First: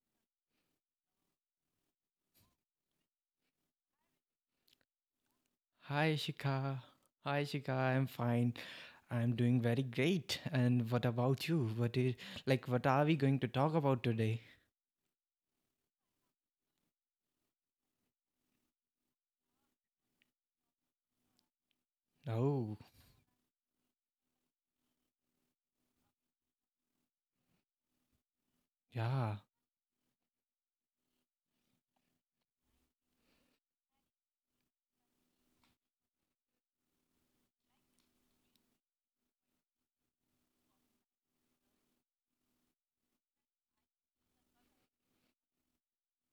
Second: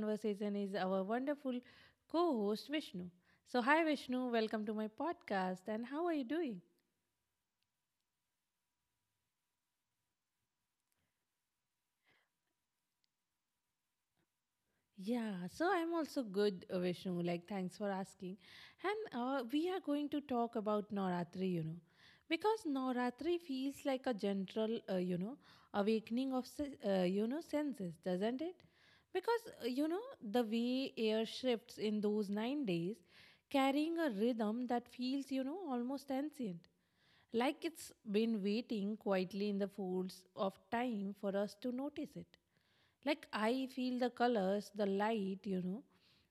conversation is our wonderful co host, Vishnu. So, hi, Vishnu, welcome to my podcast, and how Hi, are you doing? Shika. I'm fine. I'm doing very great. And what about you? What is like? What are we going to talk about today? Yeah, so I'm also good, Vishnu. Like, thanks for asking. And we are going to talk about Navratri, because Oh, Navratri feels like a general, awakening of senses, doesn't it? yeah, Because the way air shifts in those 9 days, carrying a rhythm that feels, almost ancient. Like it's been waiting quietly in the folds of time for us to notice it. Like I feel the colors, the light,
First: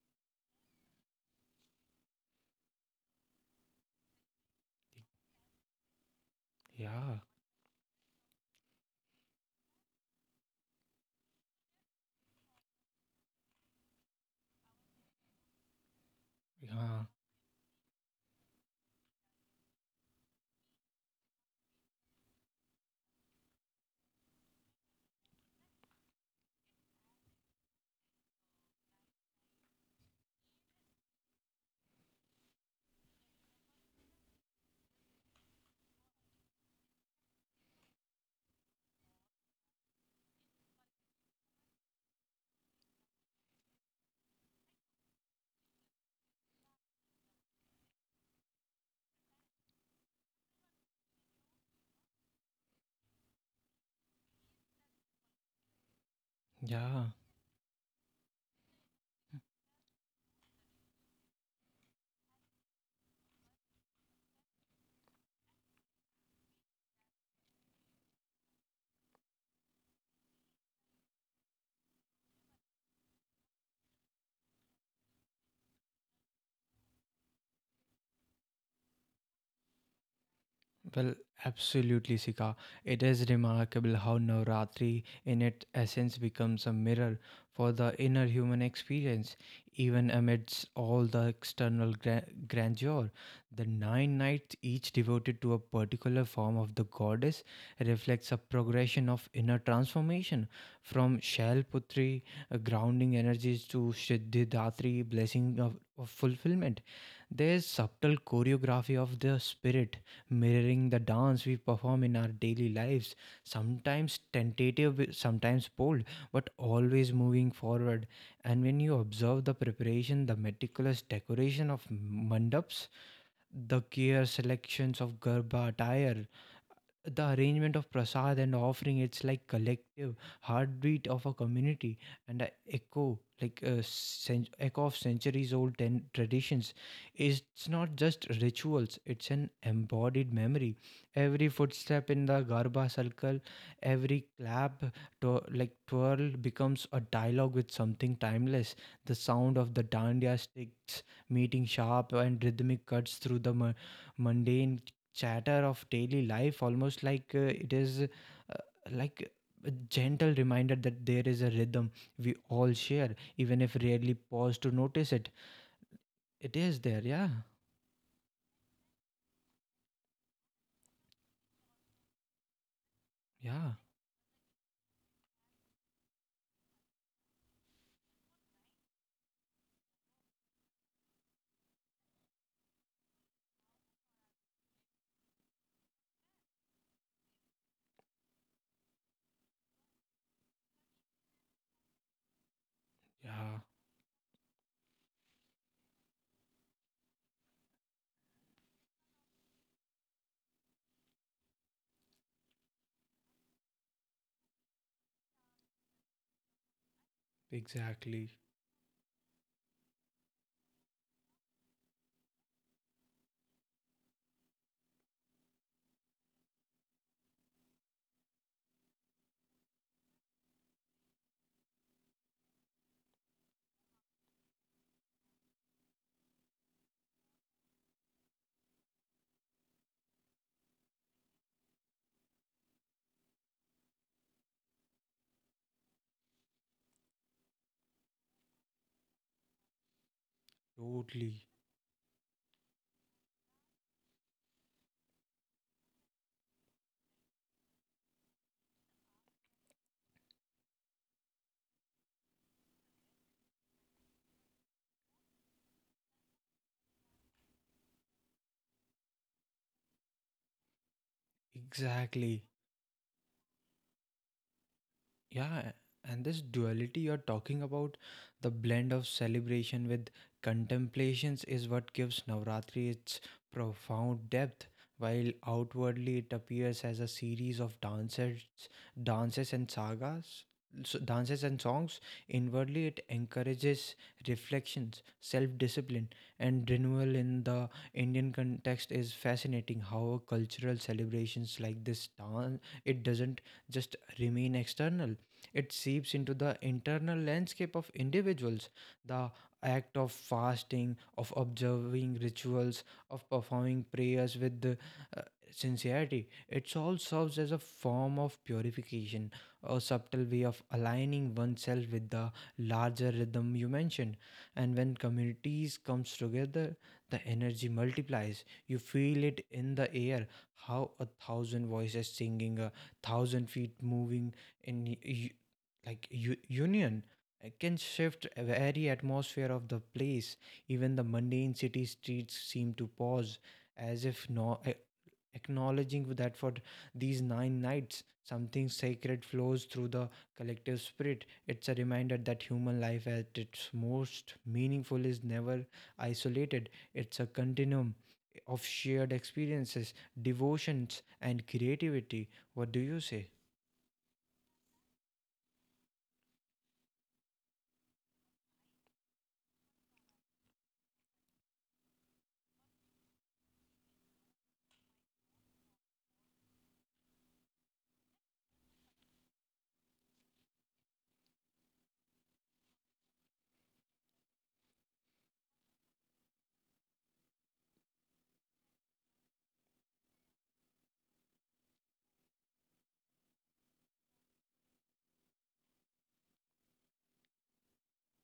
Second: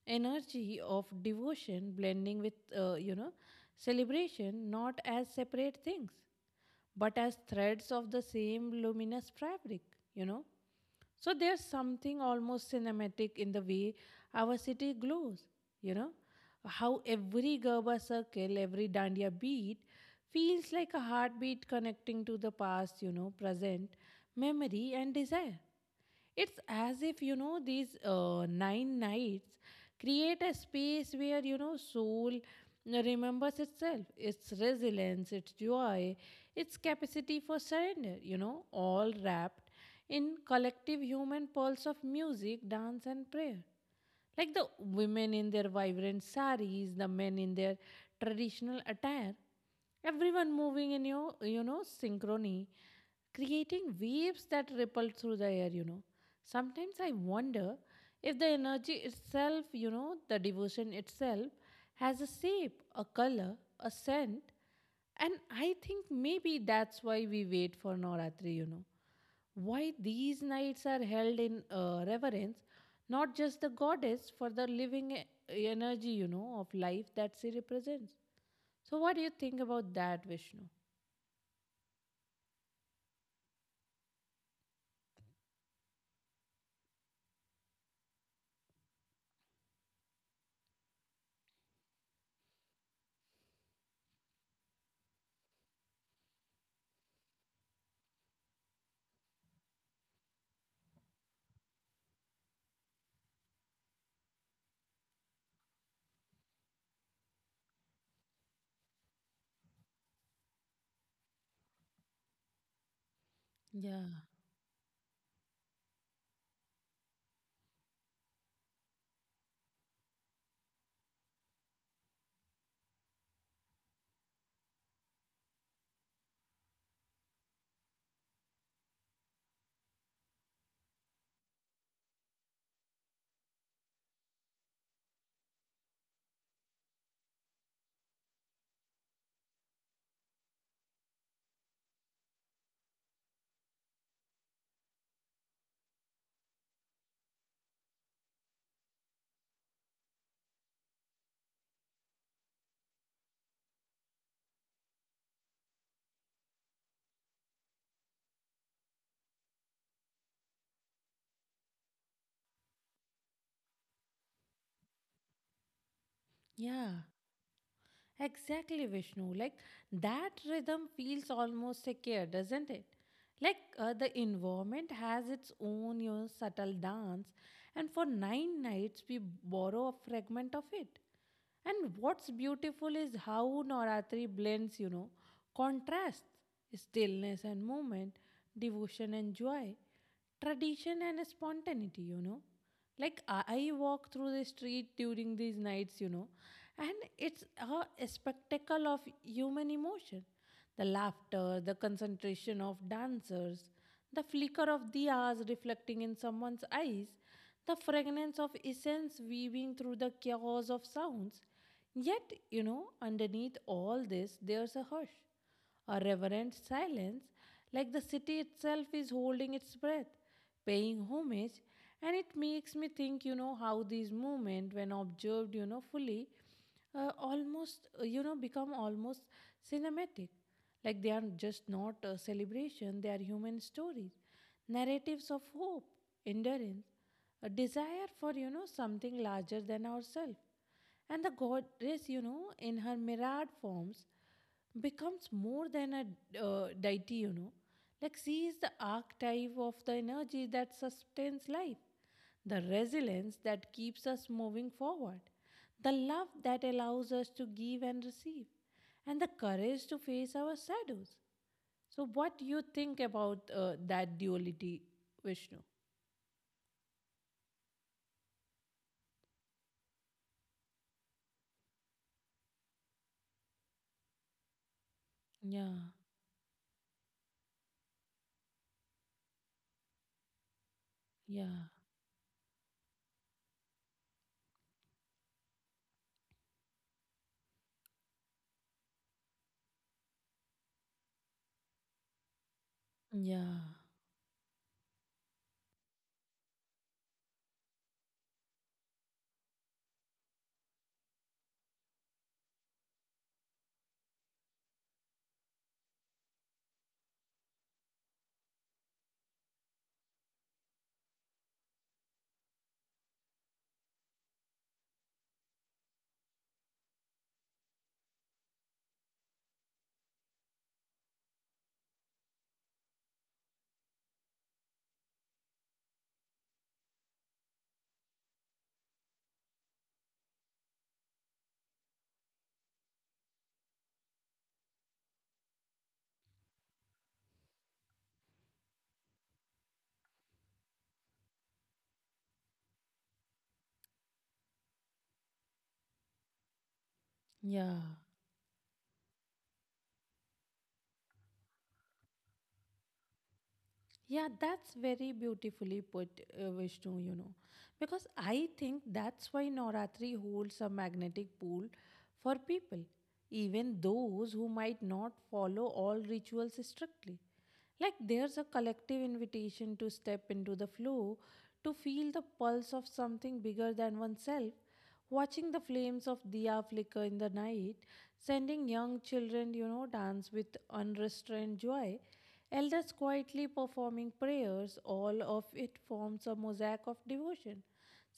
energy of devotion blending with, celebration, not as separate things, but yeah, as threads of the same luminous fabric, you know. So there's something almost cinematic in the way our city glows, you know, how yeah, every Gerber circle, every Dandiya beat feels like a heartbeat connecting to the past, present, memory, and desire. It's as if, these 9 nights create a space where, soul remembers itself, its resilience, its joy, its capacity for surrender, all wrapped in collective human pulse of music, dance, and prayer. Like the women in their vibrant saris, the men in their traditional attire, everyone moving in your, synchrony, creating waves that ripple through the air. Sometimes yeah. I wonder if the energy itself, the devotion itself, has a shape, a color, a scent, and I think maybe that's why we wait for Navratri. Why these nights are held in reverence not just the goddess, for the living energy, of life that she represents. So, what do you think about that, Vishnu? Well, absolutely, Sika. It is remarkable how Navratri, in its essence, becomes a mirror for the inner human experience. Even amidst all the external grandeur, the nine nights, each devoted to a particular form of the goddess, reflects a progression of inner transformation from Shailputri, grounding energies, to Siddhidatri, blessing of fulfillment. There is subtle choreography of the spirit mirroring the dance we perform in our daily lives, sometimes Yeah. tentative, sometimes bold, but always moving forward. And when you observe the preparation, the meticulous decoration of mandaps, the care selections of garba attire, the arrangement of prasad and offering, it's like collective heartbeat of a community, and a echo, echo of centuries old traditions. It's not just rituals, it's an embodied memory. Every footstep in the garba circle, every clap, like twirl becomes a dialogue with something timeless. The sound of the dandya sticks meeting sharp and rhythmic cuts through the mundane chatter of daily life, almost like it is like a gentle reminder that there is a rhythm we all share, even if rarely pause to notice it. It is there, Yeah. yeah, Exactly, Vishnu. Like that rhythm feels almost secure, doesn't it? Like yeah. The environment has its own subtle dance, and for 9 nights we borrow a fragment of it. And what's beautiful is how Navratri blends, contrasts, stillness and movement, devotion and joy, tradition and spontaneity, you know like i Yeah, I walk through the street during these nights. And it's a spectacle of human emotion, the laughter, the concentration of dancers, the flicker of diyas reflecting in someone's eyes, the exactly. fragrance of essence weaving through the chaos of sounds. Yet underneath all this there's a hush, a reverent silence, like the city itself is holding its breath, paying homage, and it makes me think, how these movements, when observed, fully, become almost cinematic. Like they are just not a celebration, they are human stories, narratives of hope, endurance, a desire for, something larger than ourselves. And the Totally. goddess, in her mirrored forms becomes more than a deity. Like she is the archetype of the energy that sustains life, the resilience that keeps us moving forward, the love that allows us to give and receive, and the courage to face our shadows. So, what Exactly. do you think about that duality, Vishnu? Yeah, and this duality you're talking about, the blend of celebration with contemplations, is what gives Navratri its profound depth. While Yeah, outwardly it appears as a series of dances, dances and sagas, dances and yeah, songs, inwardly it encourages reflections, self-discipline, and renewal. In the Indian context, is fascinating how cultural celebrations like this dance, it doesn't yeah, just remain external, it seeps into the internal landscape of individuals. The act of fasting, of observing rituals, of performing prayers with sincerity, it all serves as a form of purification, a subtle way of aligning oneself with the larger rhythm you mentioned. And when communities comes together, the energy multiplies. You feel it in the air, how a thousand voices singing, a thousand feet moving in union can shift a very atmosphere of the place. Even the mundane city streets seem to pause as if no a- acknowledging that for these nine nights something sacred flows through the collective spirit. It's a reminder that human life at its most meaningful is never isolated, it's a yeah. continuum of shared experiences, devotions, and creativity. What do you say? Yeah, that's very beautifully put, Vishnu. Because I think that's why Navratri holds a magnetic pull for people, even those who might not follow all rituals strictly. Like there's a collective invitation to step into the flow, to feel the pulse of something bigger than oneself, watching the flames of diya flicker in the night, sending young children, dance with unrestrained joy, elders quietly performing prayers, all of it forms a mosaic of devotion,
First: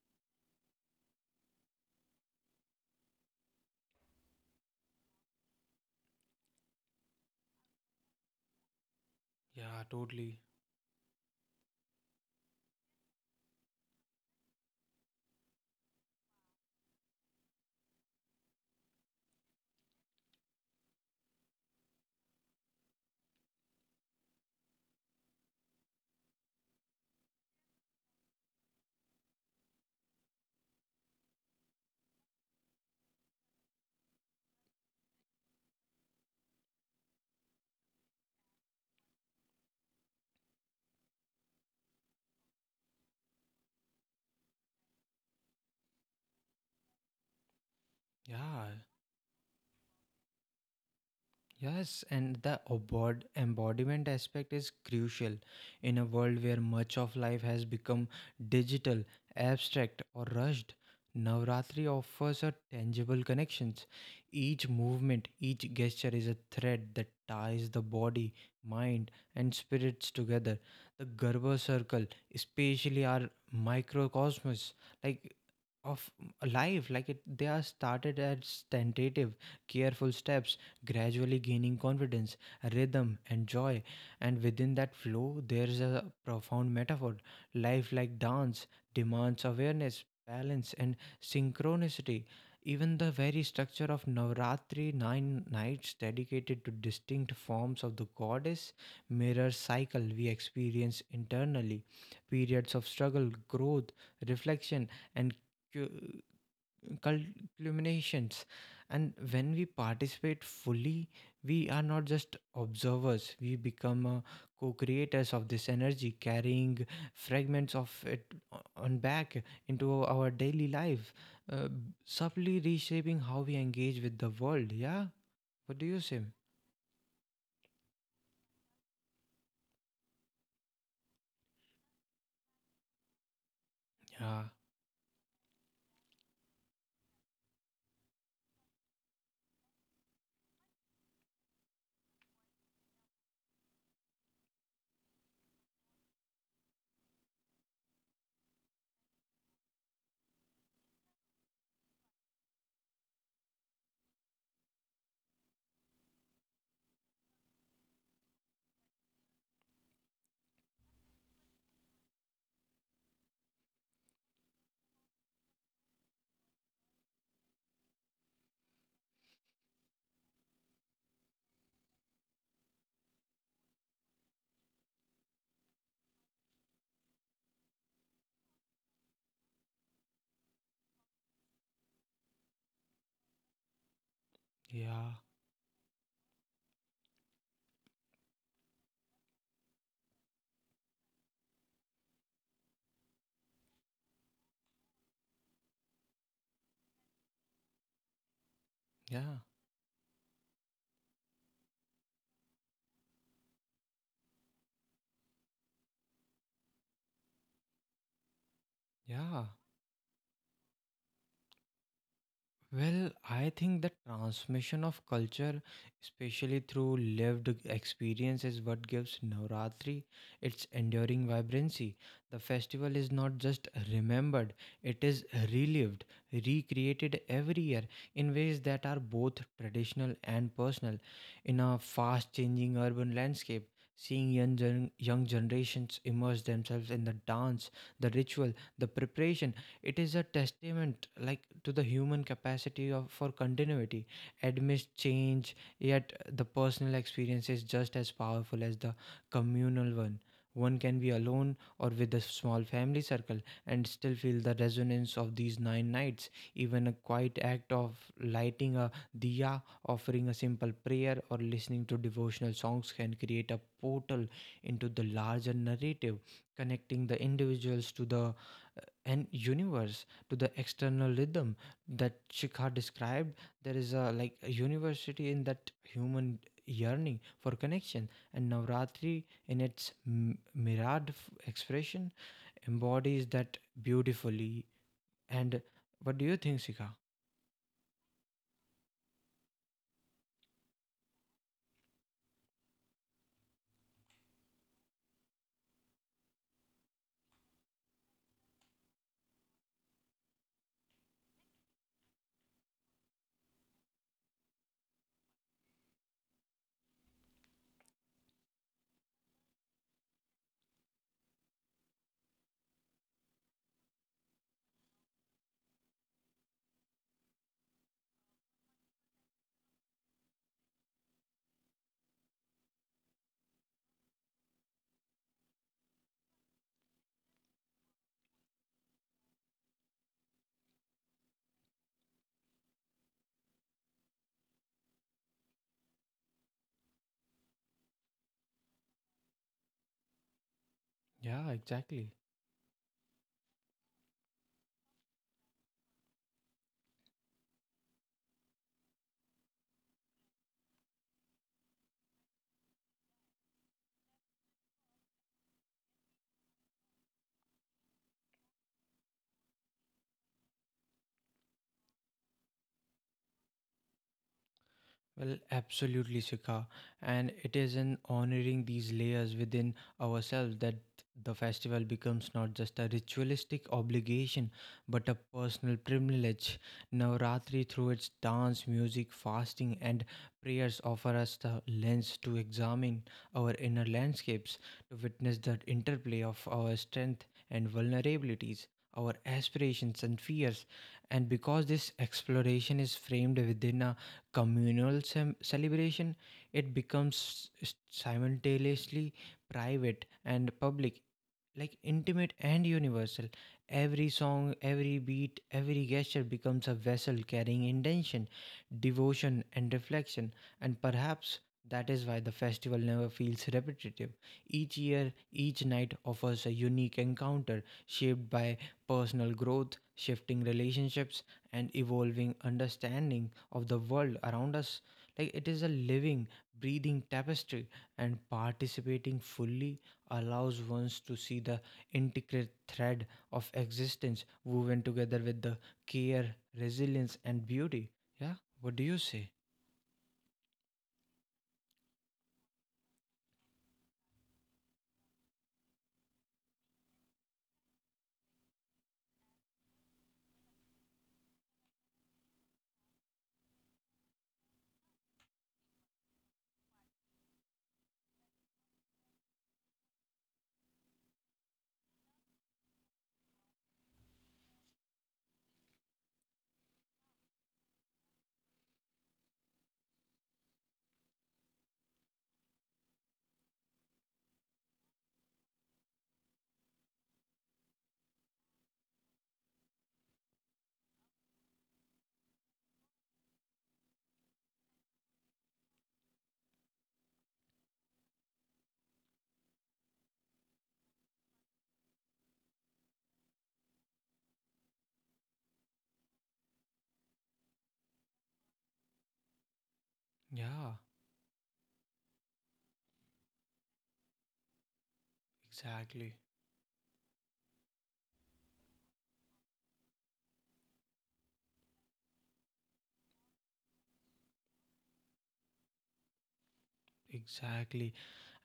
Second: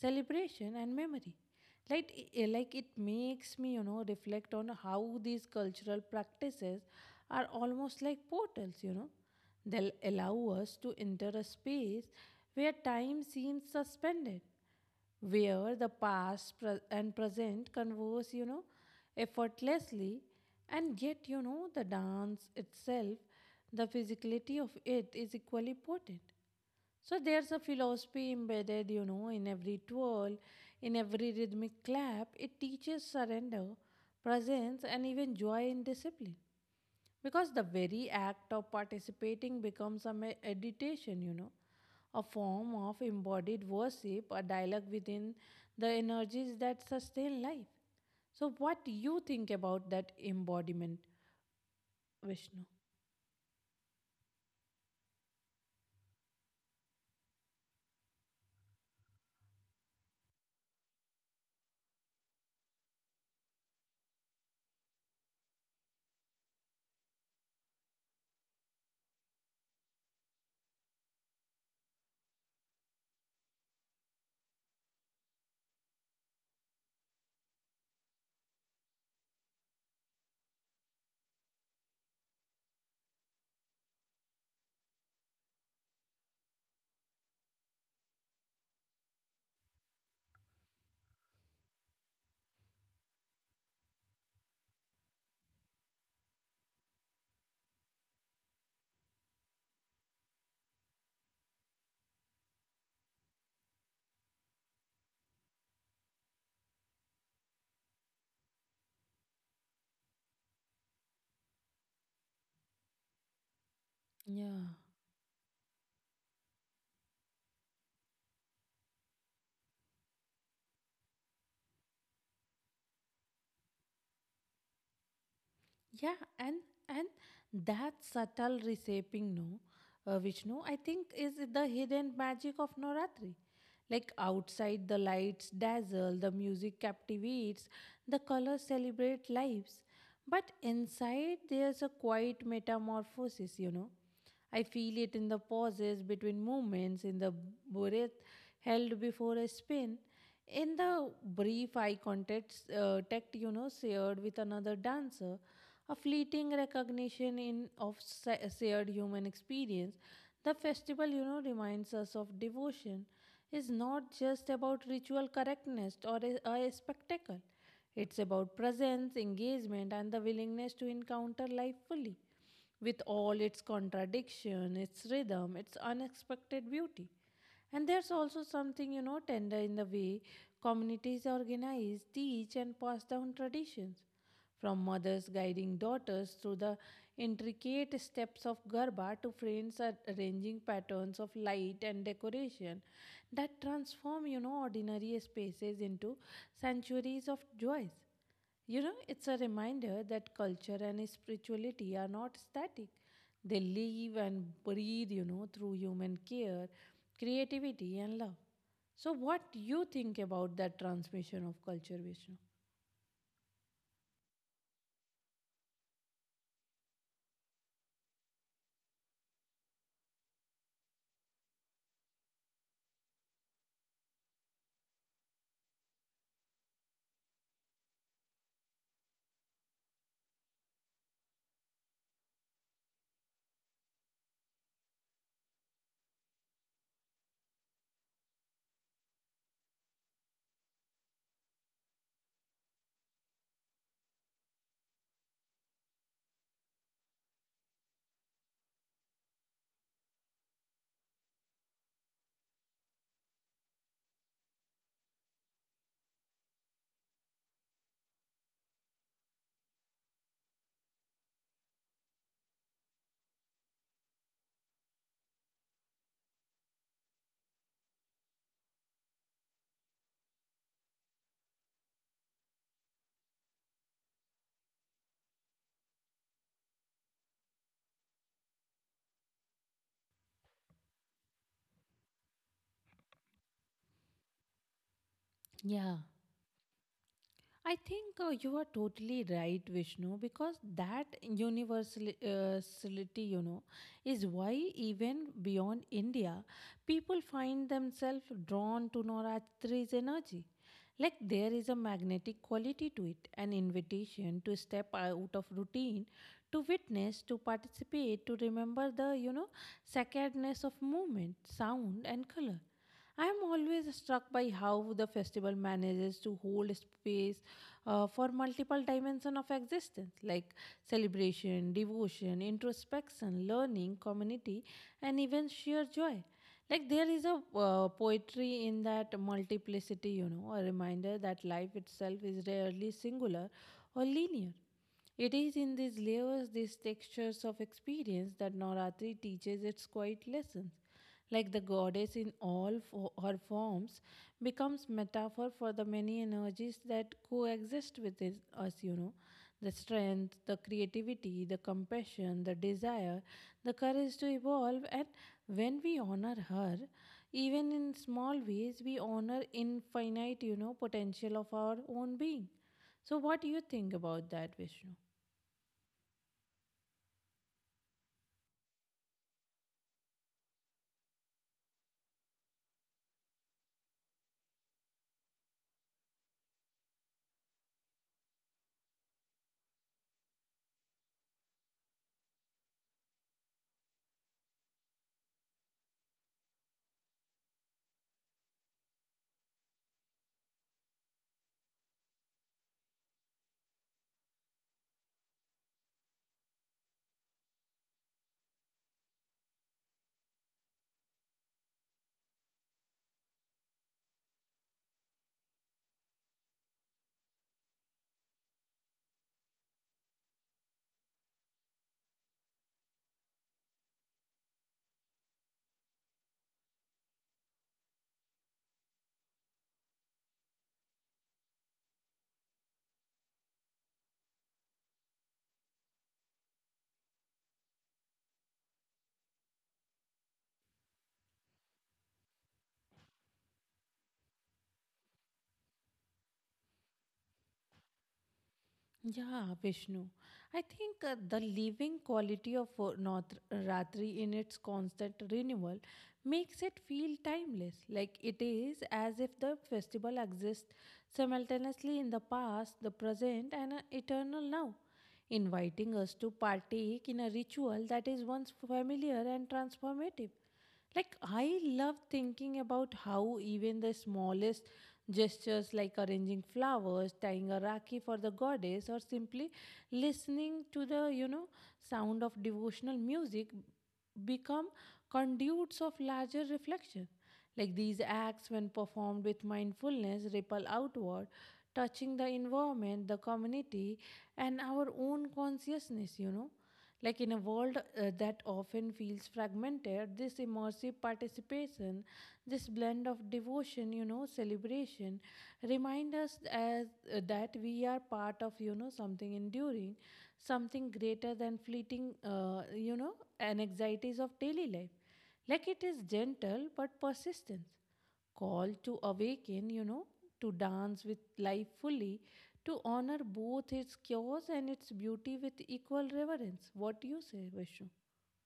celebration, and memory. Like it makes me, reflect on how these cultural practices are almost like portals, you know Yeah, They'll allow totally. us to enter a space where time seems suspended, where the past and present converse, effortlessly, and yet, the dance itself, the physicality of it is equally potent. So there's a philosophy embedded, in every twirl, in every rhythmic clap. It teaches surrender, presence, and even joy in discipline. Because the very act of participating becomes a meditation, a form of embodied worship, a dialogue within the energies that sustain life. So, Yeah, what do you think about that embodiment, Yes, and the Vishnu? Embodiment aspect is crucial in a world where much of life has become digital, abstract, or rushed. Navratri offers a tangible connections. Each movement, each gesture is a thread that ties the body, mind, and spirits together. The Garba circle, especially our microcosmos, like of life like it they are started as tentative careful steps, gradually gaining confidence, rhythm, and joy. And within that flow there is a profound metaphor. Life like dance demands awareness, balance, and synchronicity. Even the very structure of Navratri, nine nights dedicated to distinct forms of the goddess, mirrors cycle we experience internally: periods of struggle, growth, reflection, and cu- cul- culminations. And when we participate fully, we are not just observers, we become Yeah. co-creators of this energy, carrying fragments of it on back into our daily life, uh, subtly reshaping how we engage with the world. Yeah, what do you say? Yeah, and that subtle reshaping, no, Vishnu, I think is the hidden magic of Navratri. Like yeah outside, the lights dazzle, the music captivates, the colors celebrate lives. But inside, there's a quiet metamorphosis. I feel it in the pauses between movements, in the breath held before a spin, in the brief eye contact, shared with another dancer, a fleeting recognition in of sa- shared human experience. The festival, reminds us of devotion is not just about ritual correctness or a spectacle. It's about presence, engagement, and the willingness to encounter life fully with all its contradiction, its rhythm, its unexpected beauty. And there's also something, tender in the way communities organize, teach, and pass down traditions. From yeah mothers guiding daughters through the intricate steps of Garba to friends arranging patterns of light and decoration that transform, ordinary spaces into sanctuaries of joys. It's yeah a reminder that culture and spirituality are not static. They live and breathe, through human care, creativity, and love. So, yeah what do you think about that transmission of culture, Vishnu? Well, I think the transmission of culture, especially through lived experience, is what gives Navratri its enduring vibrancy. The festival is not just remembered, it is relived, recreated every year in ways that are both traditional and personal. In a fast changing urban landscape, seeing young, young generations immerse themselves in the dance, the ritual, the preparation, it is a testament like to the human capacity of, for continuity, amidst change, yet the personal experience is just as powerful as the communal one. One can be alone or with a small family circle and still feel the resonance of these nine nights. Even a quiet act of lighting a diya, offering a simple prayer, or listening to devotional songs can create a portal into the larger narrative, connecting the individuals to the and universe to the external rhythm that Shikha described. There is a like a university in that human yearning for connection, and Navratri, in its mirrored expression, embodies that beautifully. And Yeah, what do you think, Shikha? I think you are totally right, Vishnu, because that universality, is why even beyond India, people find themselves drawn to Navratri's energy. Like there is a magnetic quality to it, an invitation to step out of routine, to witness, to participate, to remember the, sacredness of movement, sound, and color. I am always struck by how the festival manages to hold space for multiple dimensions of existence, like celebration, devotion, introspection, learning, community, and even sheer joy. Like there is a poetry in that multiplicity, a reminder that life itself is rarely singular or linear. It is in these layers, these textures of experience, that Navratri teaches its quiet lessons. Like Yeah, the exactly. goddess in all her forms becomes metaphor for the many energies that coexist within us. The strength, the creativity, the compassion, the desire, the courage to evolve. And when we honor her, even in small ways, we honor infinite, potential of our own being. So, what do you think about that, Vishnu? Well, absolutely, Sika. And it is in honoring these layers within ourselves that the festival becomes not just a ritualistic obligation, but a personal privilege. Navratri, through its dance, music, fasting, and prayers, offer us the lens to examine our inner landscapes, to witness the interplay of our strength and vulnerabilities. Our aspirations and fears, and because this exploration is framed within a communal celebration, it becomes simultaneously private and public, like intimate and universal. Every song, every beat, every gesture becomes a vessel carrying intention, devotion, and reflection. And perhaps that is why the festival never feels repetitive. Each year, each night offers a unique encounter shaped by personal growth, shifting relationships, and evolving understanding of the world around us. Like it is a living, breathing tapestry, and participating fully allows ones to see the intricate thread of existence woven together with the care, resilience, and beauty. Yeah, what do you say? Yeah, Vishnu. I think the living quality of North in its constant renewal makes it feel timeless. Like it is as if the festival exists simultaneously in the past, the present, and an eternal now, inviting us to partake in a ritual that is once familiar and transformative. Like, I love thinking about how even the smallest gestures, like arranging flowers, tying a rakhi for the goddess, or simply listening to the, sound of devotional music, become conduits of larger reflection. Like, these acts, when performed with mindfulness, ripple outward, touching the environment, the community, and our own consciousness. Like in a world that often feels fragmented, this immersive participation, this blend of devotion, celebration, remind us as that we are part of, something enduring, Yeah, something greater than fleeting, anxieties of daily life. Like it is exactly. gentle but persistent call to awaken, to dance with life fully, to honor both its chaos and its beauty with equal reverence. What do you say, Vishnu? Exactly.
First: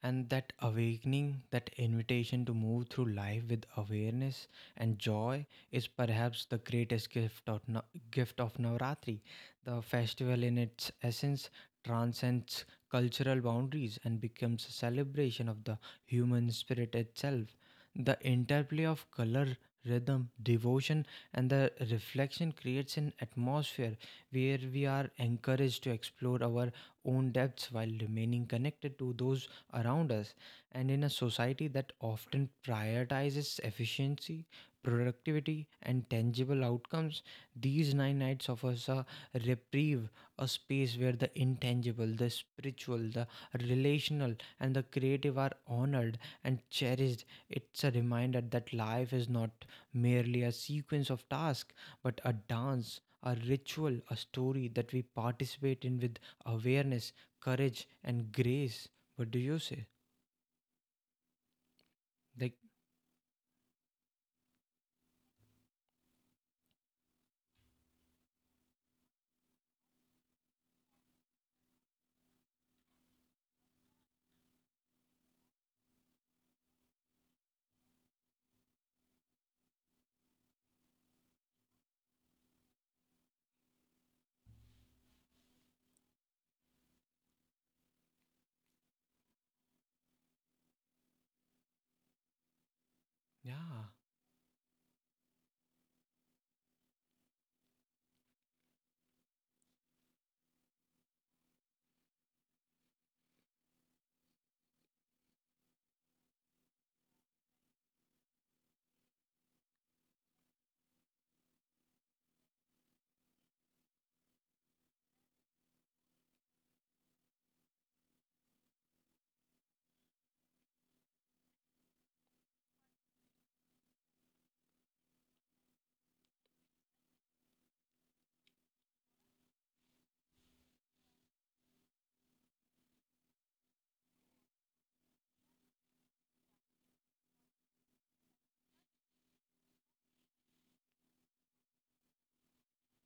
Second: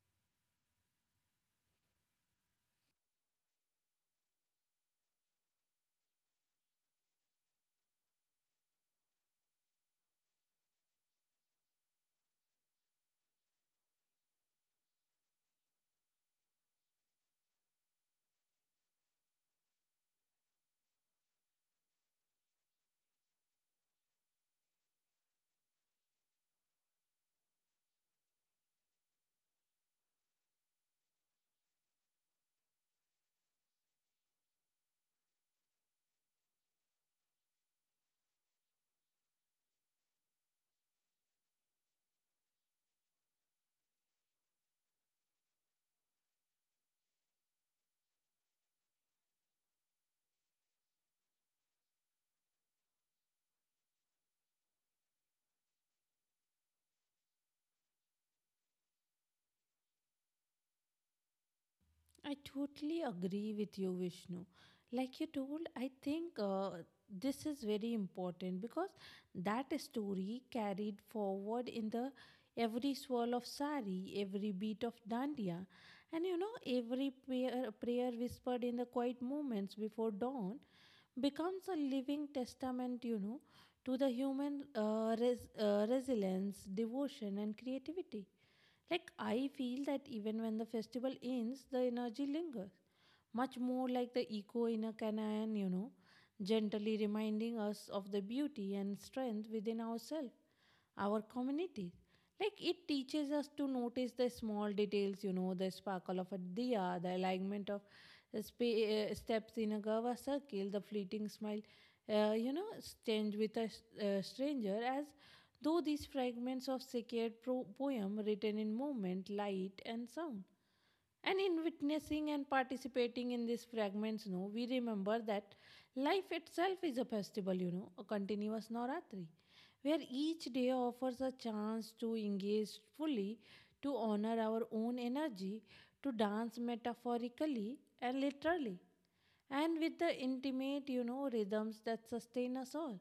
And that awakening, that invitation to move through life with awareness and joy is perhaps the greatest gift of, gift of Navratri. The festival, in its essence, transcends cultural boundaries and becomes a celebration of the human spirit itself. The interplay of color, rhythm, devotion, and the reflection creates an atmosphere where we are encouraged to explore our own depths while remaining connected to those around us. And in a society that often prioritizes efficiency, productivity, and tangible outcomes, these nine nights offers a reprieve, a space where the intangible, the spiritual, the relational, and the creative are honored and cherished. It's a reminder that life is not merely a sequence of tasks, but a dance, a ritual, a story that we participate in with awareness, courage, and grace. What do you say? I Like, totally agree with you, Vishnu. Like you told, I think this is very important because that story carried forward in the every swirl of sari, every beat of dandiya, and every prayer whispered in the quiet moments before dawn becomes a living testament, to the human resilience, devotion, and creativity. Like, I feel that even when the festival ends, the energy lingers, much yeah, more like the echo in a canyon, gently reminding us of the beauty and strength within ourselves, our community. Like, it teaches us to notice the small details, the sparkle of a diya, the alignment of steps in a gava circle, the fleeting smile exchange with a stranger, as though these fragments of sacred poem written in movement, light, and sound. And in witnessing and participating in these fragments, no, we remember that life itself is a festival, a continuous Navratri, where each day offers a chance to engage fully, to honor our own energy, to dance metaphorically and literally and with the intimate, rhythms that sustain us all.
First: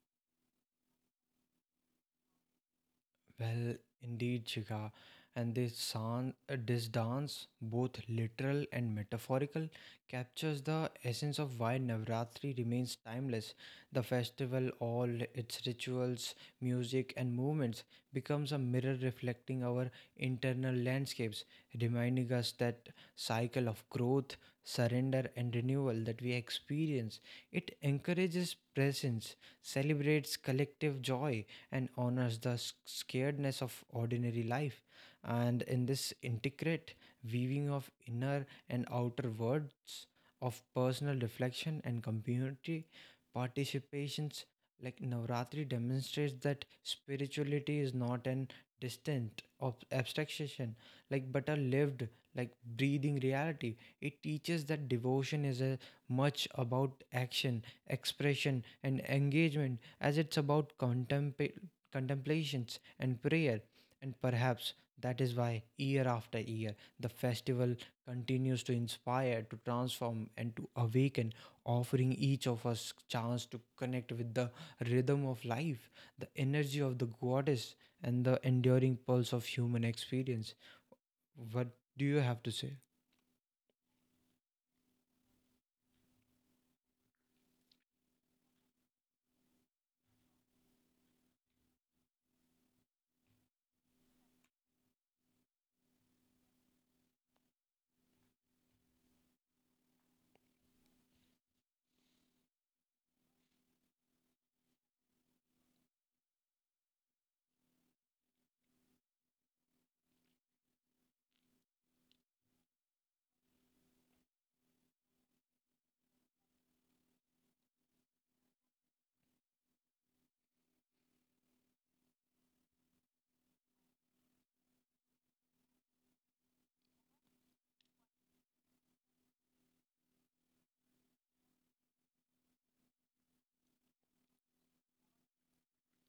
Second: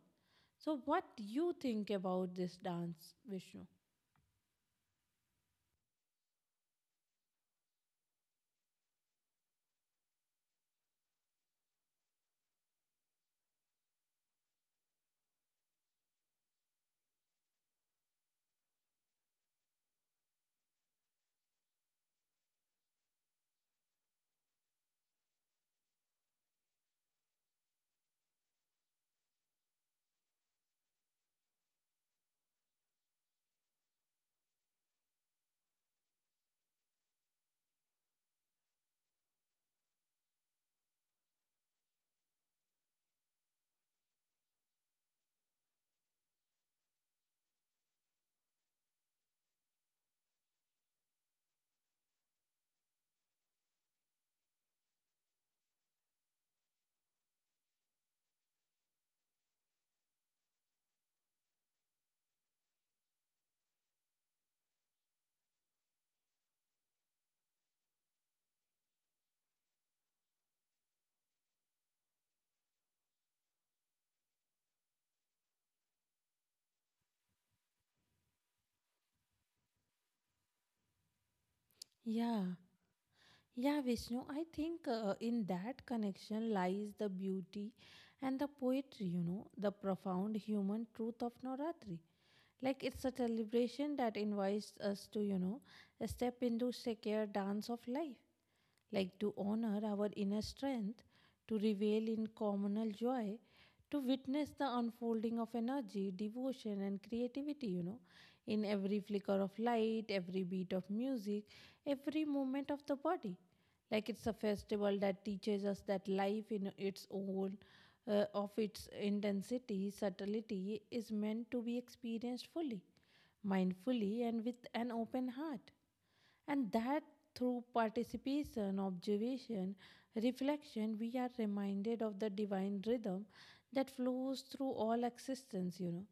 So, what do you think about this dance, Vishnu? well, indeed, Shikha. And this sound, this dance, both literal and metaphorical, captures the essence of why Navratri remains timeless. The festival, all its rituals, music, and movements, becomes a mirror reflecting our internal landscapes, reminding us that cycle of growth, surrender, and renewal that we experience. It encourages presence, celebrates collective joy, and honors the scaredness of ordinary life. And in this intricate weaving of inner and outer worlds, of personal reflection and community participations, like Navratri demonstrates that spirituality is not an distant abstraction, like but a lived like breathing reality. It teaches that devotion is a much about action, expression, and engagement as it's about contemplations and prayer. And perhaps that is why, year after year, the festival continues to inspire, to transform, and to awaken, offering each of us chance to connect with the rhythm of life, the energy of the goddess, and the enduring pulse of human experience. What do you have Yeah, to say? yeah, Vishnu. I think in that connection lies the beauty and the poetry, the profound human truth of Navratri. Like it's a celebration that invites us to, step into sacred dance of life. Like to honor our inner strength, to revel in communal joy, to witness the unfolding of energy, devotion, and creativity, in every flicker of light, every beat of music, every movement of the body. Like it's a festival that teaches us that life in its own, of its intensity, subtlety, is meant to be experienced fully, mindfully, and with an open heart. And that through participation, observation, reflection, we are reminded of the divine rhythm that flows through all existence.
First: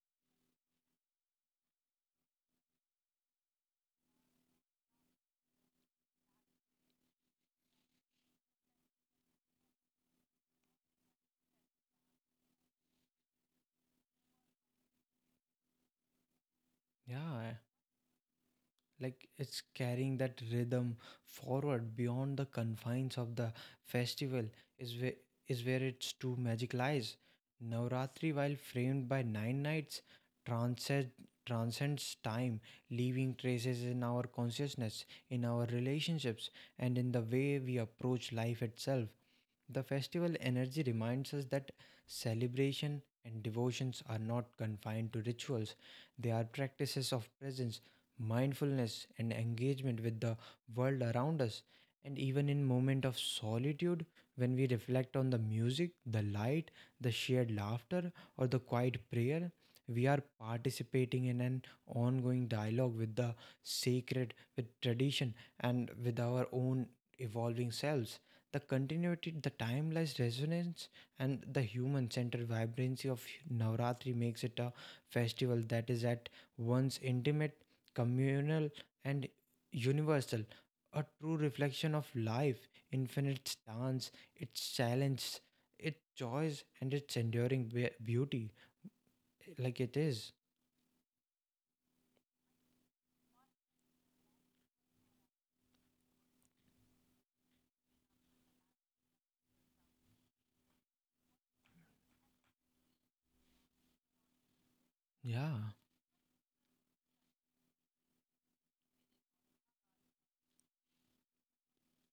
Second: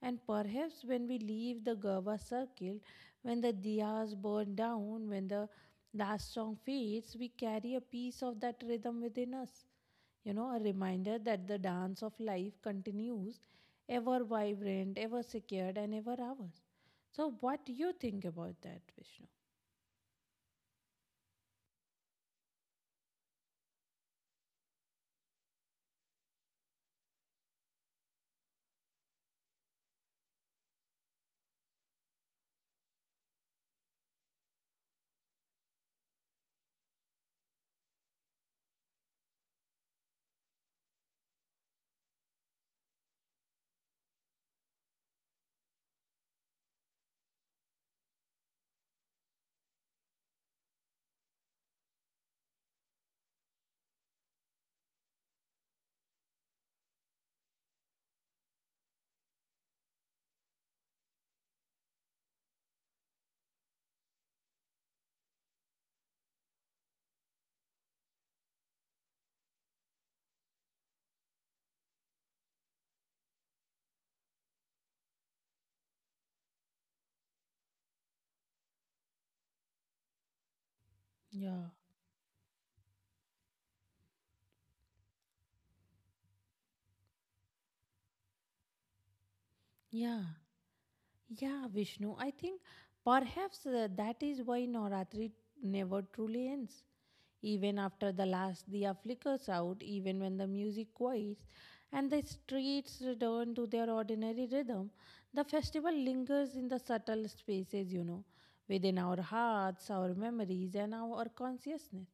And perhaps when we leave the Gurva circle, when the diyas burn down, when the last song fades, we carry a piece of that rhythm within us. A reminder that the dance of life continues, ever vibrant, ever secured, and ever ours. So, Yeah. what do you think about that, Vishnu? Like it's carrying that rhythm forward beyond the confines of the festival is where, its true magic lies. Navratri, while framed by nine nights, transcends transcends time, leaving traces in our consciousness, in our relationships, and in the way we approach life itself. The festival energy reminds us that celebration and devotions are not confined to rituals, they are practices of presence, mindfulness, and engagement with the world around us. And even in moment of solitude, when we reflect on the music, the light, the shared laughter, or the quiet prayer, we are participating in an ongoing dialogue with the sacred, with tradition, and with our own evolving selves. The continuity, the timeless resonance, and the human centered vibrancy of Navratri makes it a festival that is at once intimate, communal, and universal. A true Yeah, reflection of life, infinite dance, its challenge, its joys, and its enduring beauty, like it yeah, is. yeah, Vishnu. I think perhaps that is why Navratri never truly ends. Even after the last diya flickers out, even when the music quiets and the streets return to their ordinary rhythm, the Yeah. festival lingers in the subtle spaces, within our hearts, our memories, and our consciousness.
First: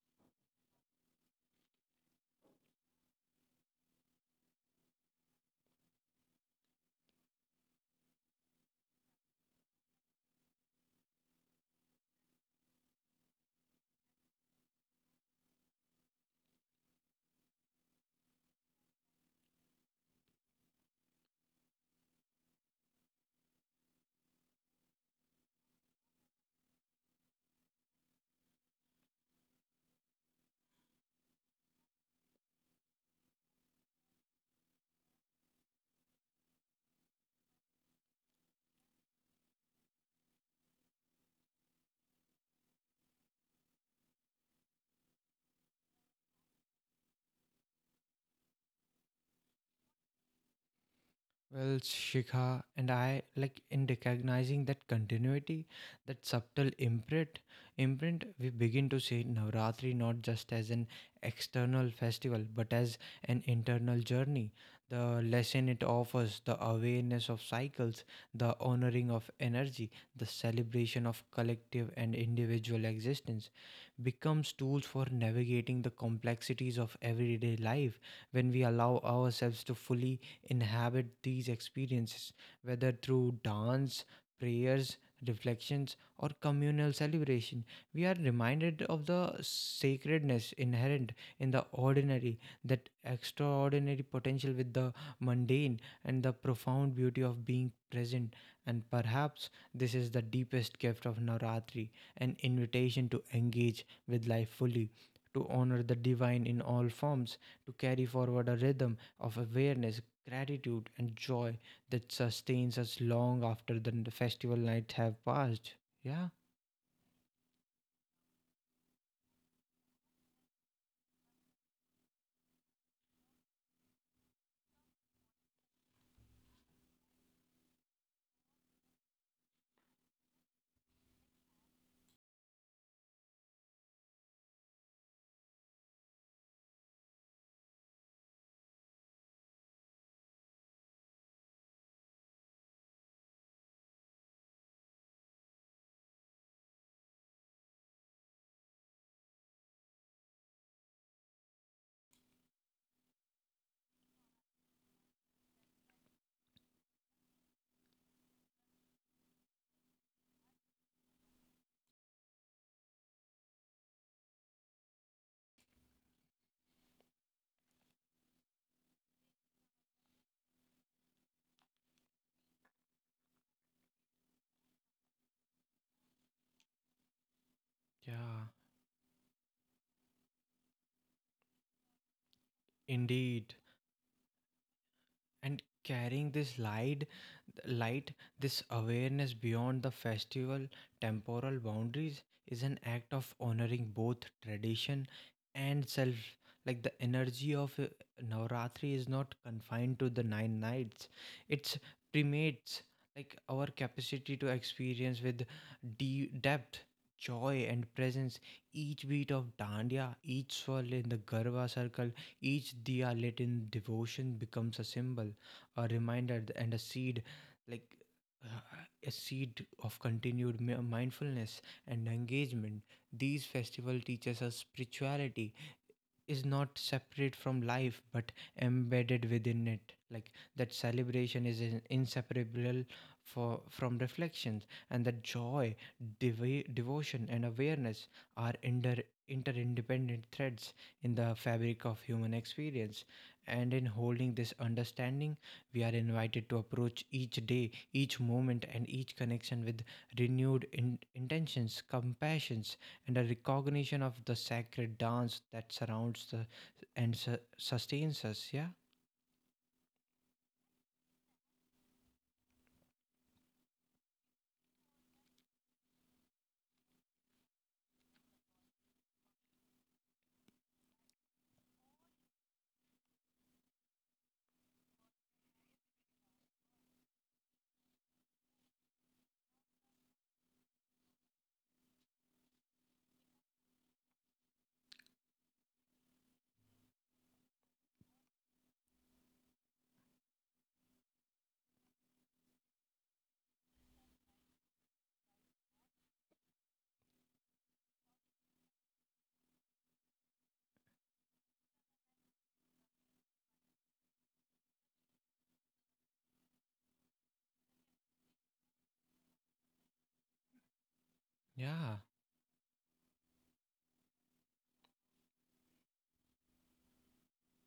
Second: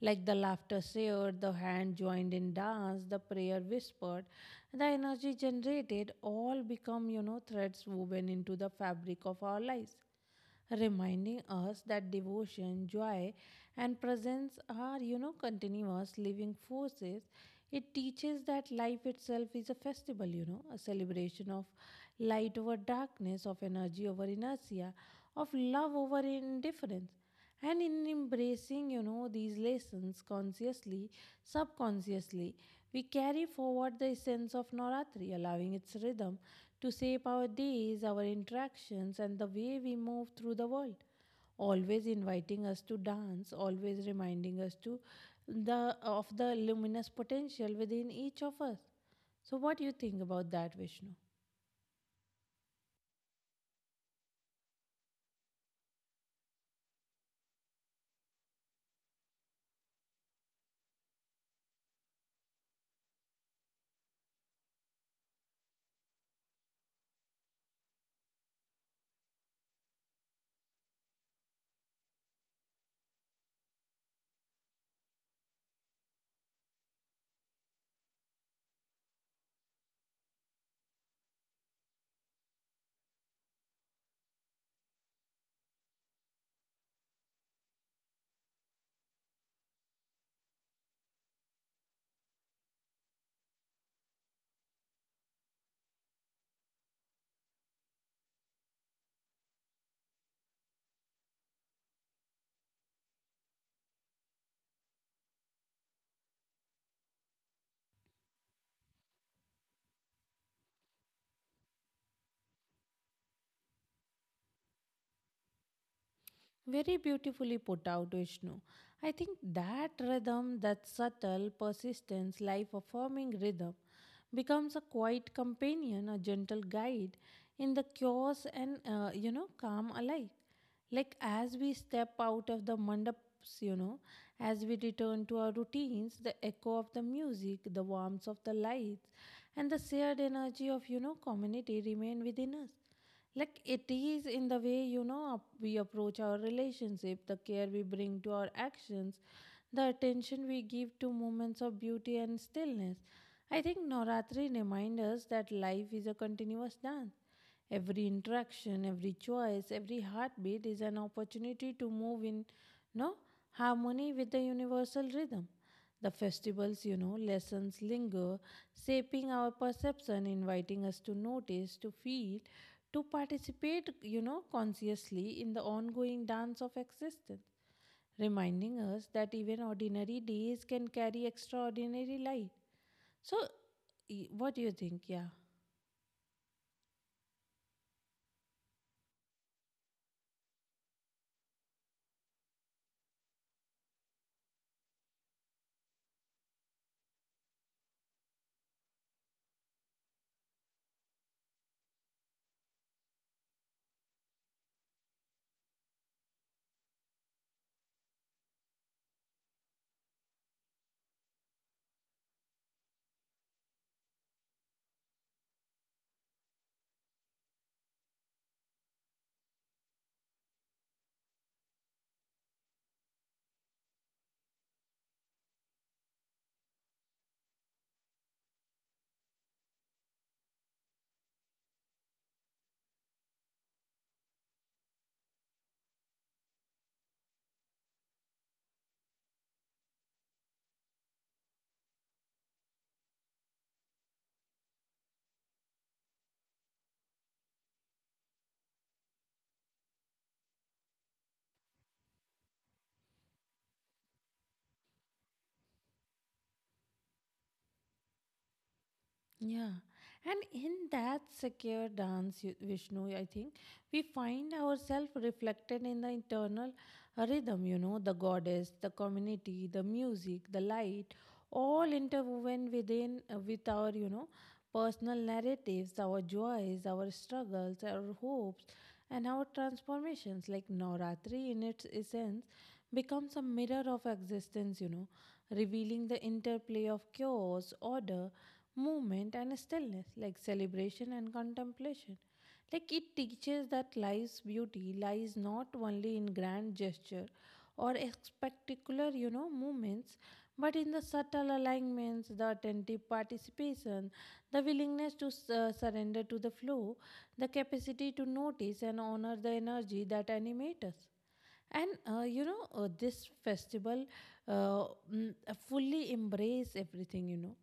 Like the laughter shared, the hand joined in dance, the prayer whispered, the energy generated all become, threads woven into the fabric of our lives, reminding us that devotion, joy, and presence are, continuous living forces. It teaches that life itself is a festival, a celebration of light over darkness, of energy over inertia, of love over indifference. And in embracing, these lessons consciously, subconsciously, we carry forward the essence of Navratri, allowing its rhythm to shape our days, our interactions, and the way we move through the world. Always inviting us to dance, always reminding us to the of the luminous potential within each of us. So, what do you think about that, Vishnu? Well, Shikha and I, like in recognizing that continuity, that subtle imprint, imprint we begin to see Navratri not just as an external festival but as an internal journey. The lesson it offers, the awareness of cycles, the honoring of energy, the celebration of collective and individual existence becomes tools for navigating the complexities of everyday life when we allow ourselves to fully inhabit these experiences, whether through dance, prayers, reflections, or communal celebration. We are reminded of the sacredness inherent in the ordinary, that extraordinary potential with the mundane, and the profound beauty of being present. And perhaps this is the deepest gift of Navratri, an invitation to engage with life fully. To honor the divine in all forms, to carry forward a rhythm of awareness, gratitude, and joy that sustains us long after the festival nights have passed. Yeah, Very beautifully put out, Vishnu. I think that rhythm, that subtle, persistence, life affirming rhythm, becomes a quiet companion, a gentle guide in the chaos and, calm alike, like as we step out of the mandaps, as we return to our routines, the echo of the music, the warmth of the lights, and the shared energy of, community remain within us. Like it is in the way, we approach our relationship, the care we bring to our actions, the attention we give to moments of beauty and stillness, I think Navratri reminds us that life is a continuous dance. Every interaction, every choice, every heartbeat is an opportunity to move in no harmony with the universal rhythm. The festivals, lessons linger, shaping our perception, inviting us to notice, to feel, to participate, consciously in the ongoing dance of existence, yeah, reminding us that even ordinary days can carry extraordinary light. So, indeed. What do you think? Yeah. And carrying this light light, this awareness beyond the festival temporal boundaries is an act of honoring both tradition and self. Like the energy of Navratri is not confined to the nine nights, it's primates like our capacity to experience with deep depth, joy, and presence. Each beat of dandiya, each swirl in the Garva circle, each diya lit in devotion becomes a symbol, a reminder, and a seed, like a seed of continued mindfulness and engagement. These festival teaches us spirituality is not separate from life but embedded within it, like that celebration is inseparable for from reflections, and that joy, devotion, and awareness are interindependent threads in the fabric of human experience. And in holding this understanding, we are invited to approach each day, each moment, and each connection with renewed intentions, compassions, and a recognition of the sacred dance that surrounds the and sustains us. Yeah, Yeah, and in that secure dance, Vishnu, I think we find ourselves reflected in the internal rhythm, the goddess, the community, the music, the light, all interwoven within with our, personal narratives, our joys, our struggles, our hopes, and our transformations, like Navratri in its essence becomes a mirror of existence, revealing the interplay of chaos, order, movement and stillness, like celebration and contemplation. Like it teaches that life's beauty lies not only in grand gesture or spectacular, movements, but in the subtle alignments, the attentive participation, the willingness to surrender to the flow, the capacity to notice and honor the energy that animates us. And yeah, this festival uh, fully embrace everything.